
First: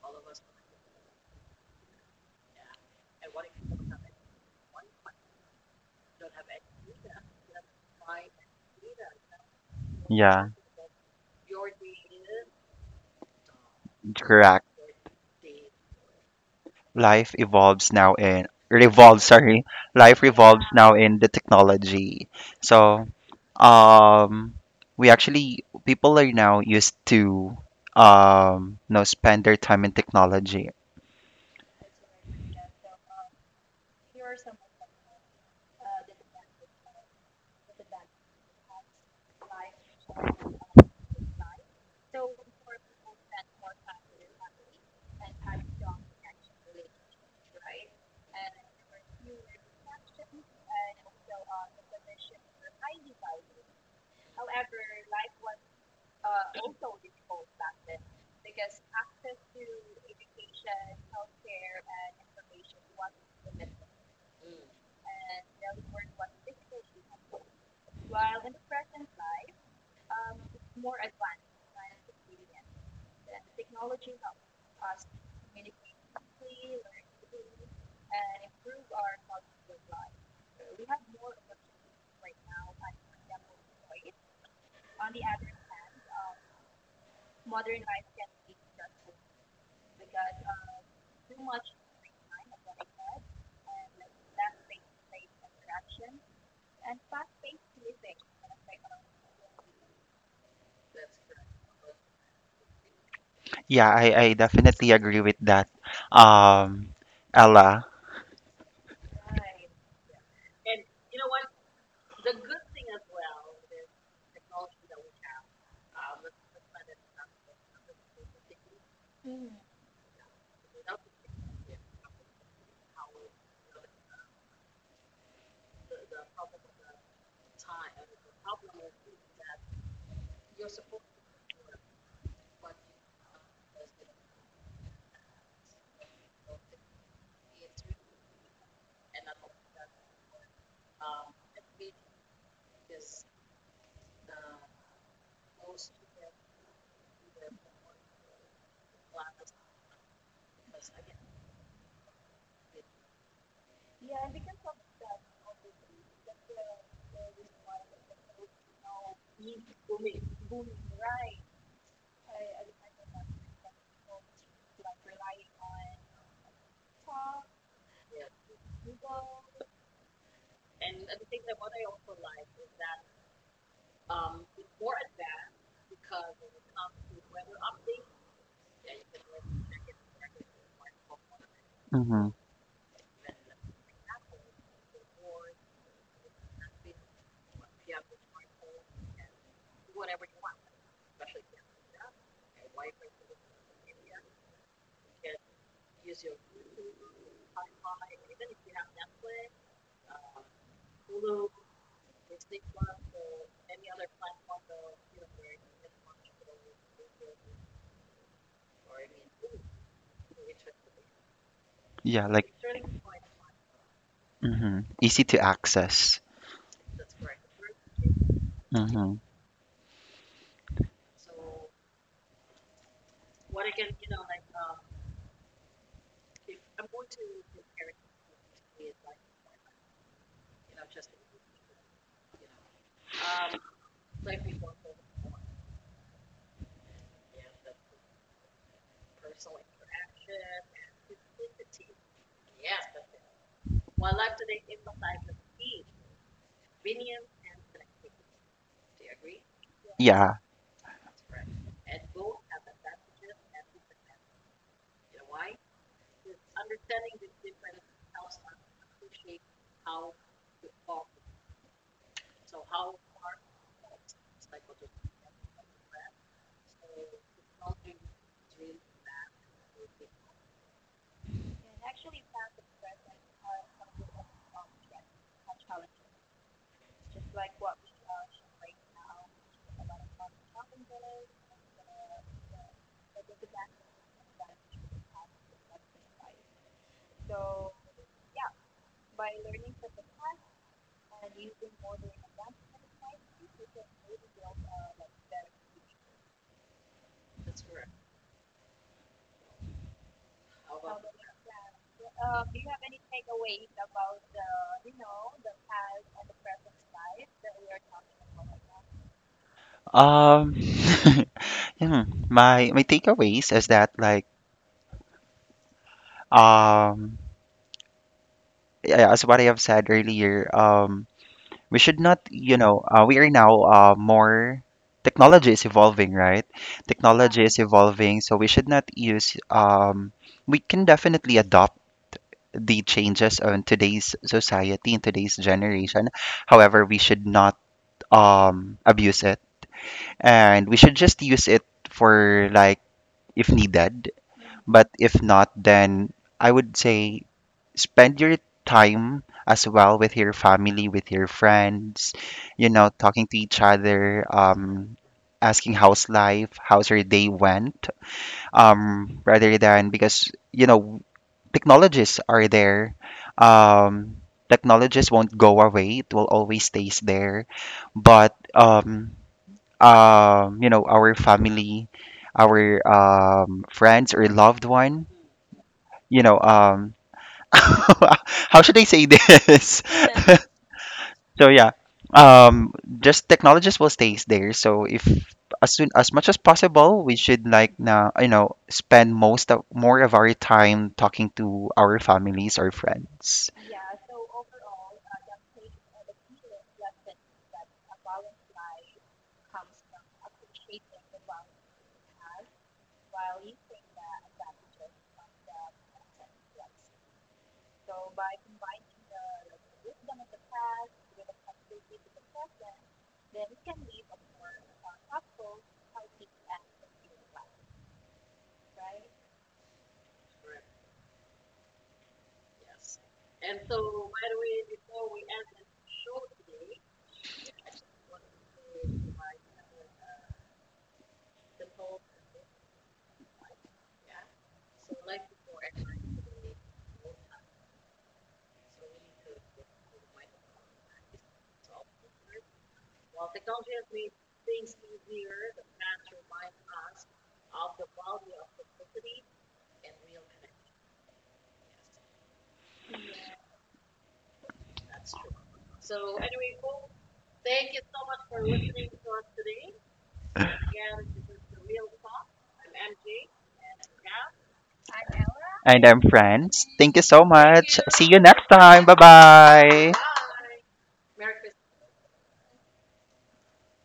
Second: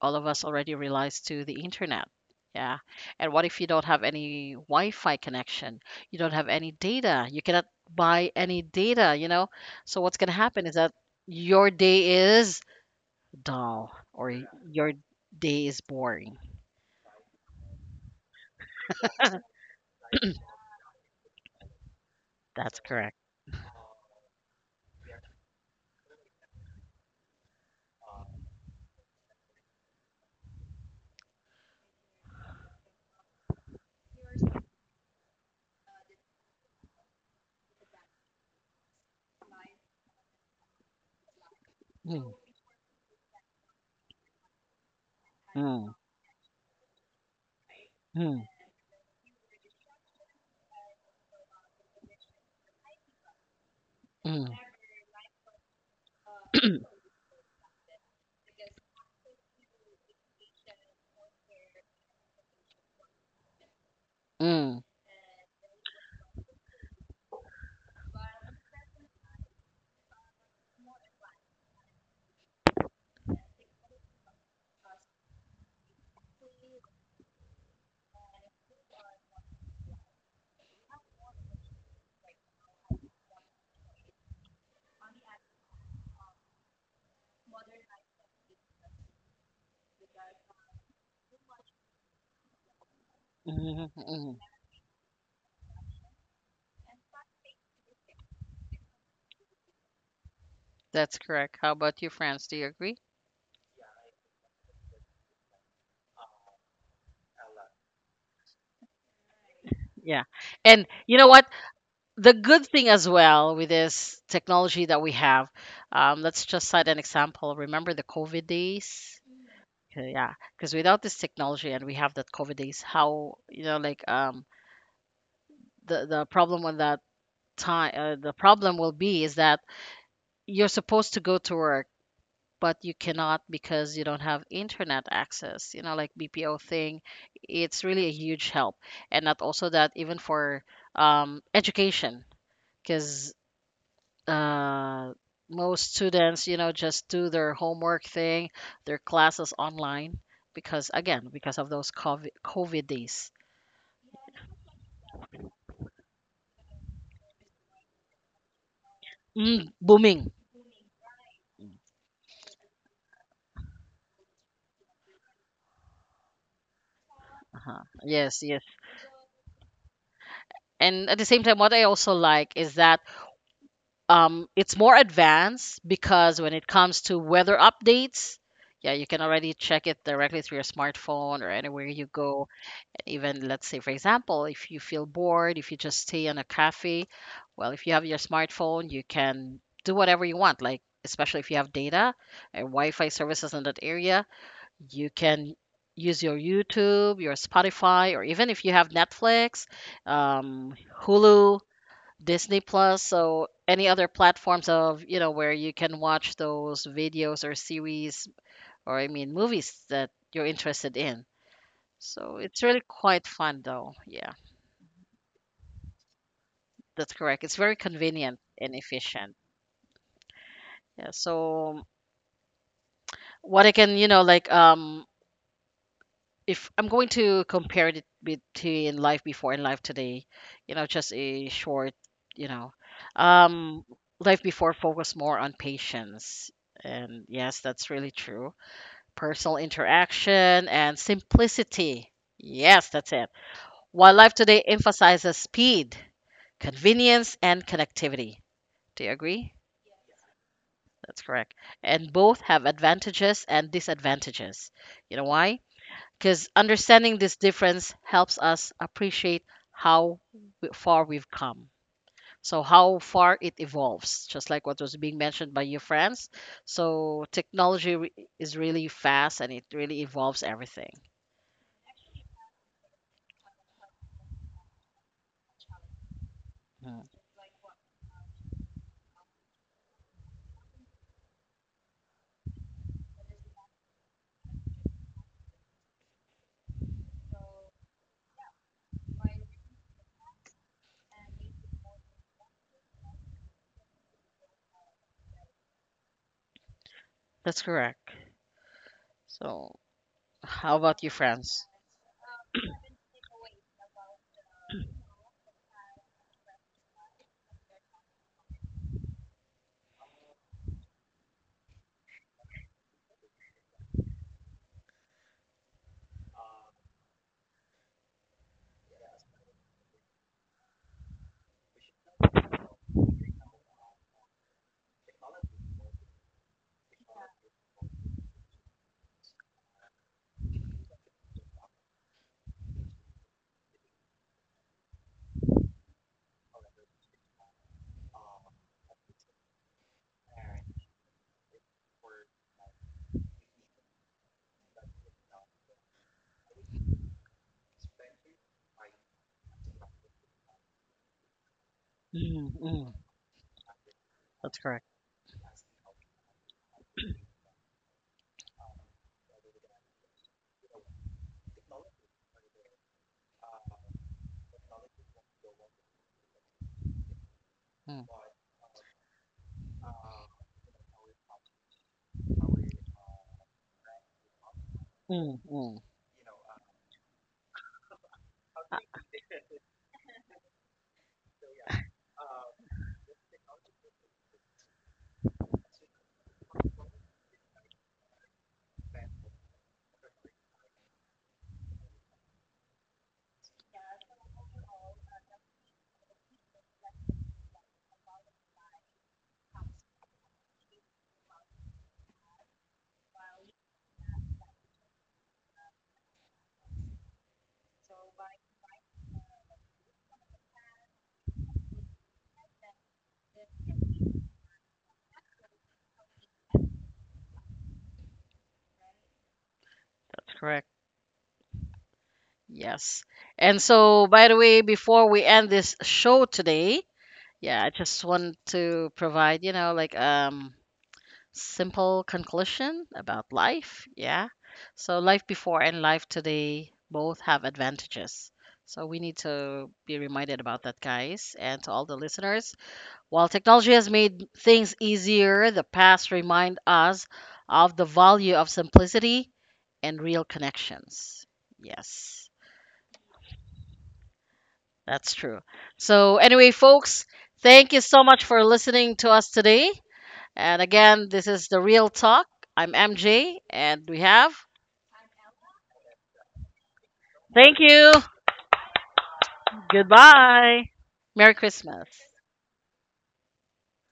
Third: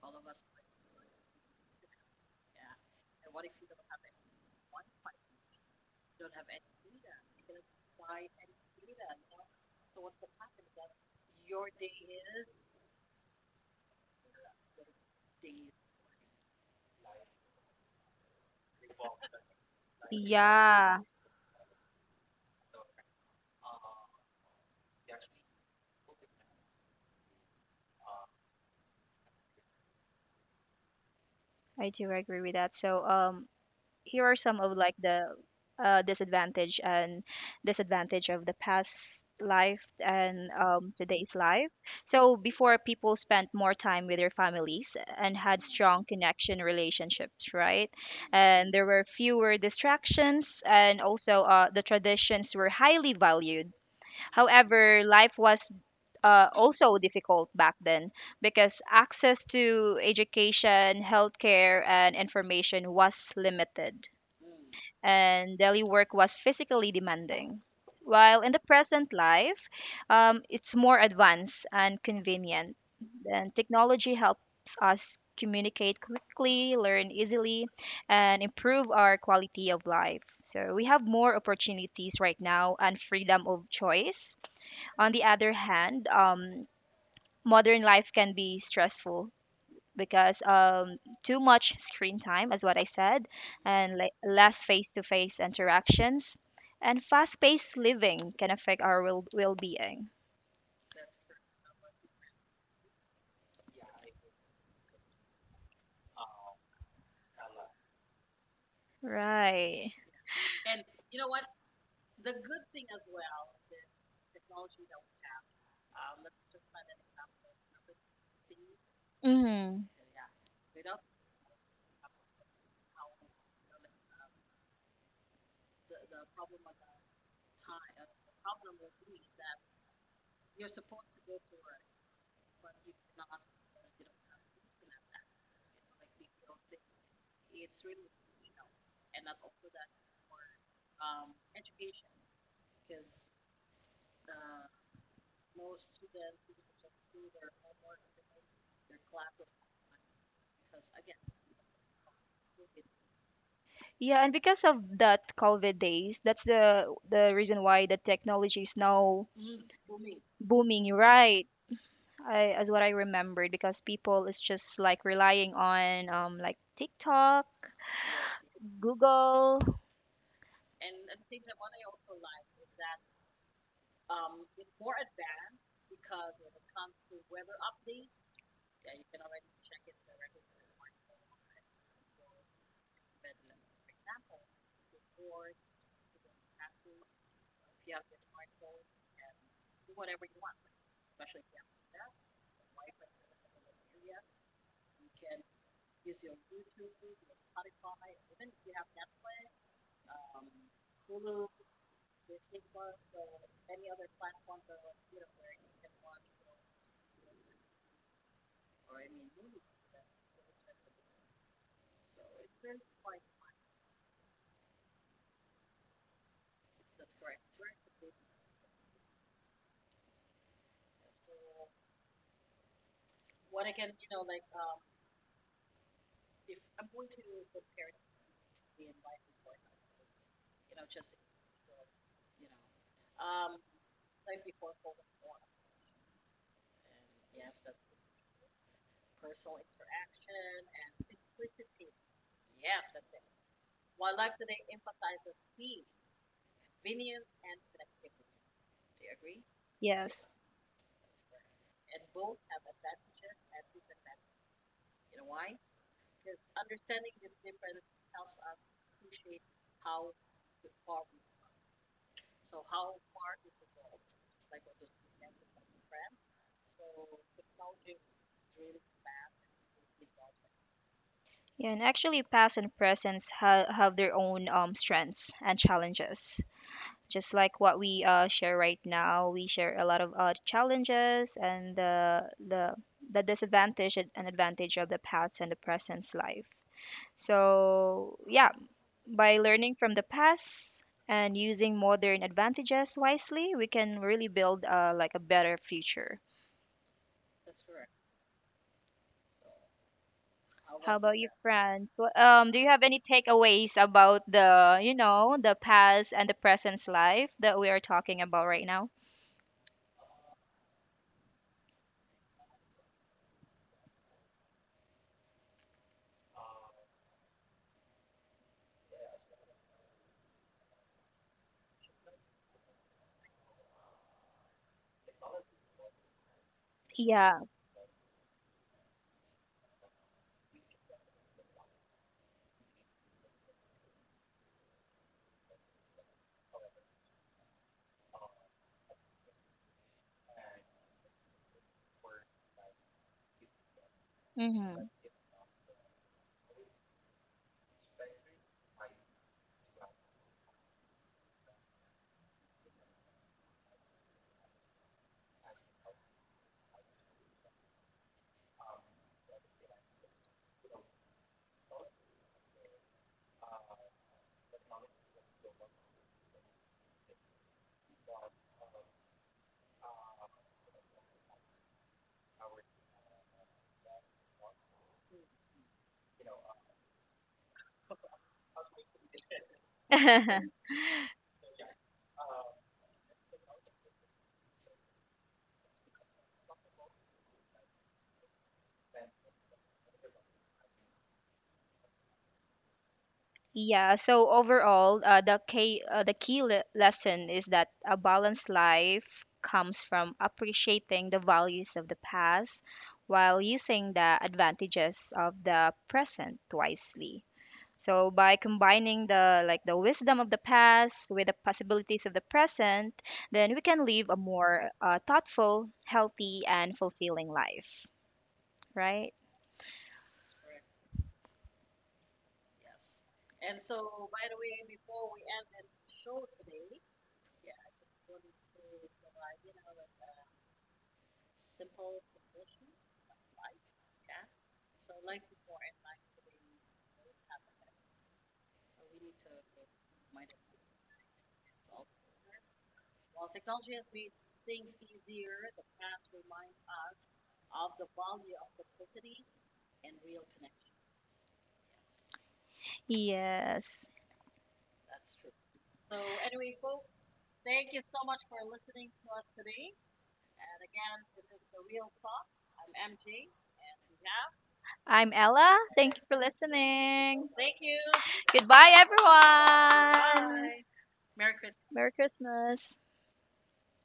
[SPEAKER 1] all of us already relies to the internet. Yeah. And what if you don't have any Wi-Fi connection? You don't have any data. You cannot buy any data, you know? So what's going to
[SPEAKER 3] Yeah.
[SPEAKER 1] happen is that your day is dull or
[SPEAKER 3] Correct.
[SPEAKER 1] your day is boring.
[SPEAKER 3] life evolves now in revolves sorry Life revolves now
[SPEAKER 2] Yeah,
[SPEAKER 3] in the technology,
[SPEAKER 1] That's
[SPEAKER 3] so
[SPEAKER 1] correct.
[SPEAKER 3] um we actually, people are now used to you know spend their time in technology.
[SPEAKER 2] I do agree with that. So, here are some of like the disadvantage and disadvantage of the past life and, today's life.
[SPEAKER 1] Mm,
[SPEAKER 2] So before, people spent more time with their families and had
[SPEAKER 1] mm,
[SPEAKER 2] strong connection relationships, right?
[SPEAKER 1] mm,
[SPEAKER 2] And there were fewer distractions, and also the traditions were highly valued.
[SPEAKER 1] mm,
[SPEAKER 2] However, life was also difficult back then because access to education, healthcare, and information was limited,
[SPEAKER 1] mm,
[SPEAKER 2] and daily work was physically demanding. While in the present life, it's more advanced and convenient, and technology helps us communicate quickly, learn easily, and improve our quality of life. So we have more opportunities right now and freedom of choice. On the other hand, modern life can be stressful because, too much screen time, as what I said,
[SPEAKER 1] mm.
[SPEAKER 2] and
[SPEAKER 1] mm.
[SPEAKER 2] less face-to-face interactions, and fast-paced living can affect our well-being.
[SPEAKER 1] That's correct. How about you, France? Do you agree?
[SPEAKER 3] Yeah, I definitely agree with that, um Ella.
[SPEAKER 2] Right.
[SPEAKER 1] Yeah. And you know what? The good thing as well with this technology that we have, let's just cite an example. Remember the COVID days?
[SPEAKER 2] Mm.
[SPEAKER 1] Yeah, because without this technology and we have that COVID days, how you know, the problem on that time, the problem will be is that you're supposed to go to work, but you cannot because you don't have internet access. You know, like BPO thing, it's really a huge help, and not also that even for education. Because uh, most students, you know, just do their homework thing, their classes online because again, because of those COVID days.
[SPEAKER 2] Yeah, and because of that COVID days, that's the reason why the technology is now
[SPEAKER 1] Mm, booming.
[SPEAKER 2] booming, right? I, as what I remembered, because people is just like relying on like TikTok,
[SPEAKER 1] Uh-huh. Yes, yes.
[SPEAKER 2] Google.
[SPEAKER 1] And at the same time, what I also like is that it's more advanced because when it comes to weather updates, yeah, you can already check it directly through your smartphone or anywhere you
[SPEAKER 3] Hmm.
[SPEAKER 1] go. Even let's say, for example, if you feel bored, if you just stay in a cafe, well, if you have your smartphone, you can do whatever you want. Like especially if you have data and Wi-Fi services in that area, you can use your YouTube, your Spotify, or even if you have Netflix, um, Hulu, Disney Plus, so any other platforms of you know where you can watch those videos or series or I mean movies that you're interested in.
[SPEAKER 3] Yeah,
[SPEAKER 1] So
[SPEAKER 3] like
[SPEAKER 1] it's really quite fun though. Yeah.
[SPEAKER 3] hmm, easy to access.
[SPEAKER 1] That's correct. It's very convenient and
[SPEAKER 3] Hmm.
[SPEAKER 1] efficient. Yeah. So what I can, you know, if I'm going to compare it between life before and life today, you know, just a short, you know, um life before focused more on patience. And yes, that's really true. Personal interaction and simplicity. Yes, that's it. While life today emphasizes speed, convenience, and connectivity. Do you agree?
[SPEAKER 2] Yes.
[SPEAKER 3] Yeah.
[SPEAKER 1] That's correct. And both have advantages and disadvantages. You know why? Because understanding this difference helps us appreciate how far we've come. So, how far it evolves, just like what was being mentioned by your friends. So, is really fast and it really evolves everything.
[SPEAKER 2] Yeah, and actually, past and presents have their own, strengths and challenges. Just like what we share right now, we share a lot of challenges and the disadvantage and advantage of the past and the present's life. So yeah, by learning from the past and using modern advantages wisely, we can really build, like a better future.
[SPEAKER 1] That's correct. So, how
[SPEAKER 2] How
[SPEAKER 1] about?
[SPEAKER 2] about you, Franz? Do you have any takeaways about the, you know, the past and the present's life that we are talking about right now?
[SPEAKER 3] um hmm, my takeaways is that like um yeah, yeah, as what I have said earlier, we should not, you know, we are now more, technology is evolving, right?
[SPEAKER 2] Yeah.
[SPEAKER 3] Technology is evolving, so we should not use. We can definitely adopt the changes on today's society in today's generation. However, we should not abuse it, and we should just use it for like if needed.
[SPEAKER 2] hmm
[SPEAKER 3] But if not, then I would say, spend your time as well with your family, with your friends,
[SPEAKER 1] Mm,
[SPEAKER 3] you
[SPEAKER 1] mm,
[SPEAKER 3] know, talking to each other,
[SPEAKER 1] that's correct.
[SPEAKER 3] asking how's life, how's your day went, rather than because, you know, technologies are there. Um, technologies won't go away, it will always stays there.
[SPEAKER 1] Mm,
[SPEAKER 3] But, You know, our family, our friends or loved one,
[SPEAKER 1] mm, mm,
[SPEAKER 3] you know, how should I say this? So yeah, um, just technologies will stay there. So if as soon as much as possible, we should like now you know spend most of more of our time talking to our families or friends.
[SPEAKER 2] Yeah. So overall, the key lesson is that a balanced life comes from appreciating the values of the past while using the advantages of the present wisely. So by combining the like the wisdom of the past with the possibilities of the present, then we can live a more thoughtful, healthy, and fulfilling life. Right?
[SPEAKER 1] that's correct. Yes. And so, by the way, before we end this show today, yeah, I just want to provide, you know, simple conclusion about life. Yeah. So life before and life today both have advantages. So we need to be reminded about that, guys, and to all the listeners. While technology has made things easier, the past remind us of the value of simplicity and real connections. Yes,
[SPEAKER 2] Yes.
[SPEAKER 1] that's true. So anyway, folks, thank you so much for listening to us today. And again, this is The Real Talk. I'm MJ, and we have.
[SPEAKER 2] I'm Ella.
[SPEAKER 3] And
[SPEAKER 2] Thank
[SPEAKER 3] I'm
[SPEAKER 2] you for
[SPEAKER 3] friends. Thank you so
[SPEAKER 2] listening. Thank
[SPEAKER 1] Thank
[SPEAKER 2] you.
[SPEAKER 3] much.
[SPEAKER 1] you.
[SPEAKER 3] See you next
[SPEAKER 2] Goodbye,
[SPEAKER 3] time. Bye bye.
[SPEAKER 2] everyone. Bye.
[SPEAKER 1] Goodbye. Merry Christmas.
[SPEAKER 2] Merry Christmas.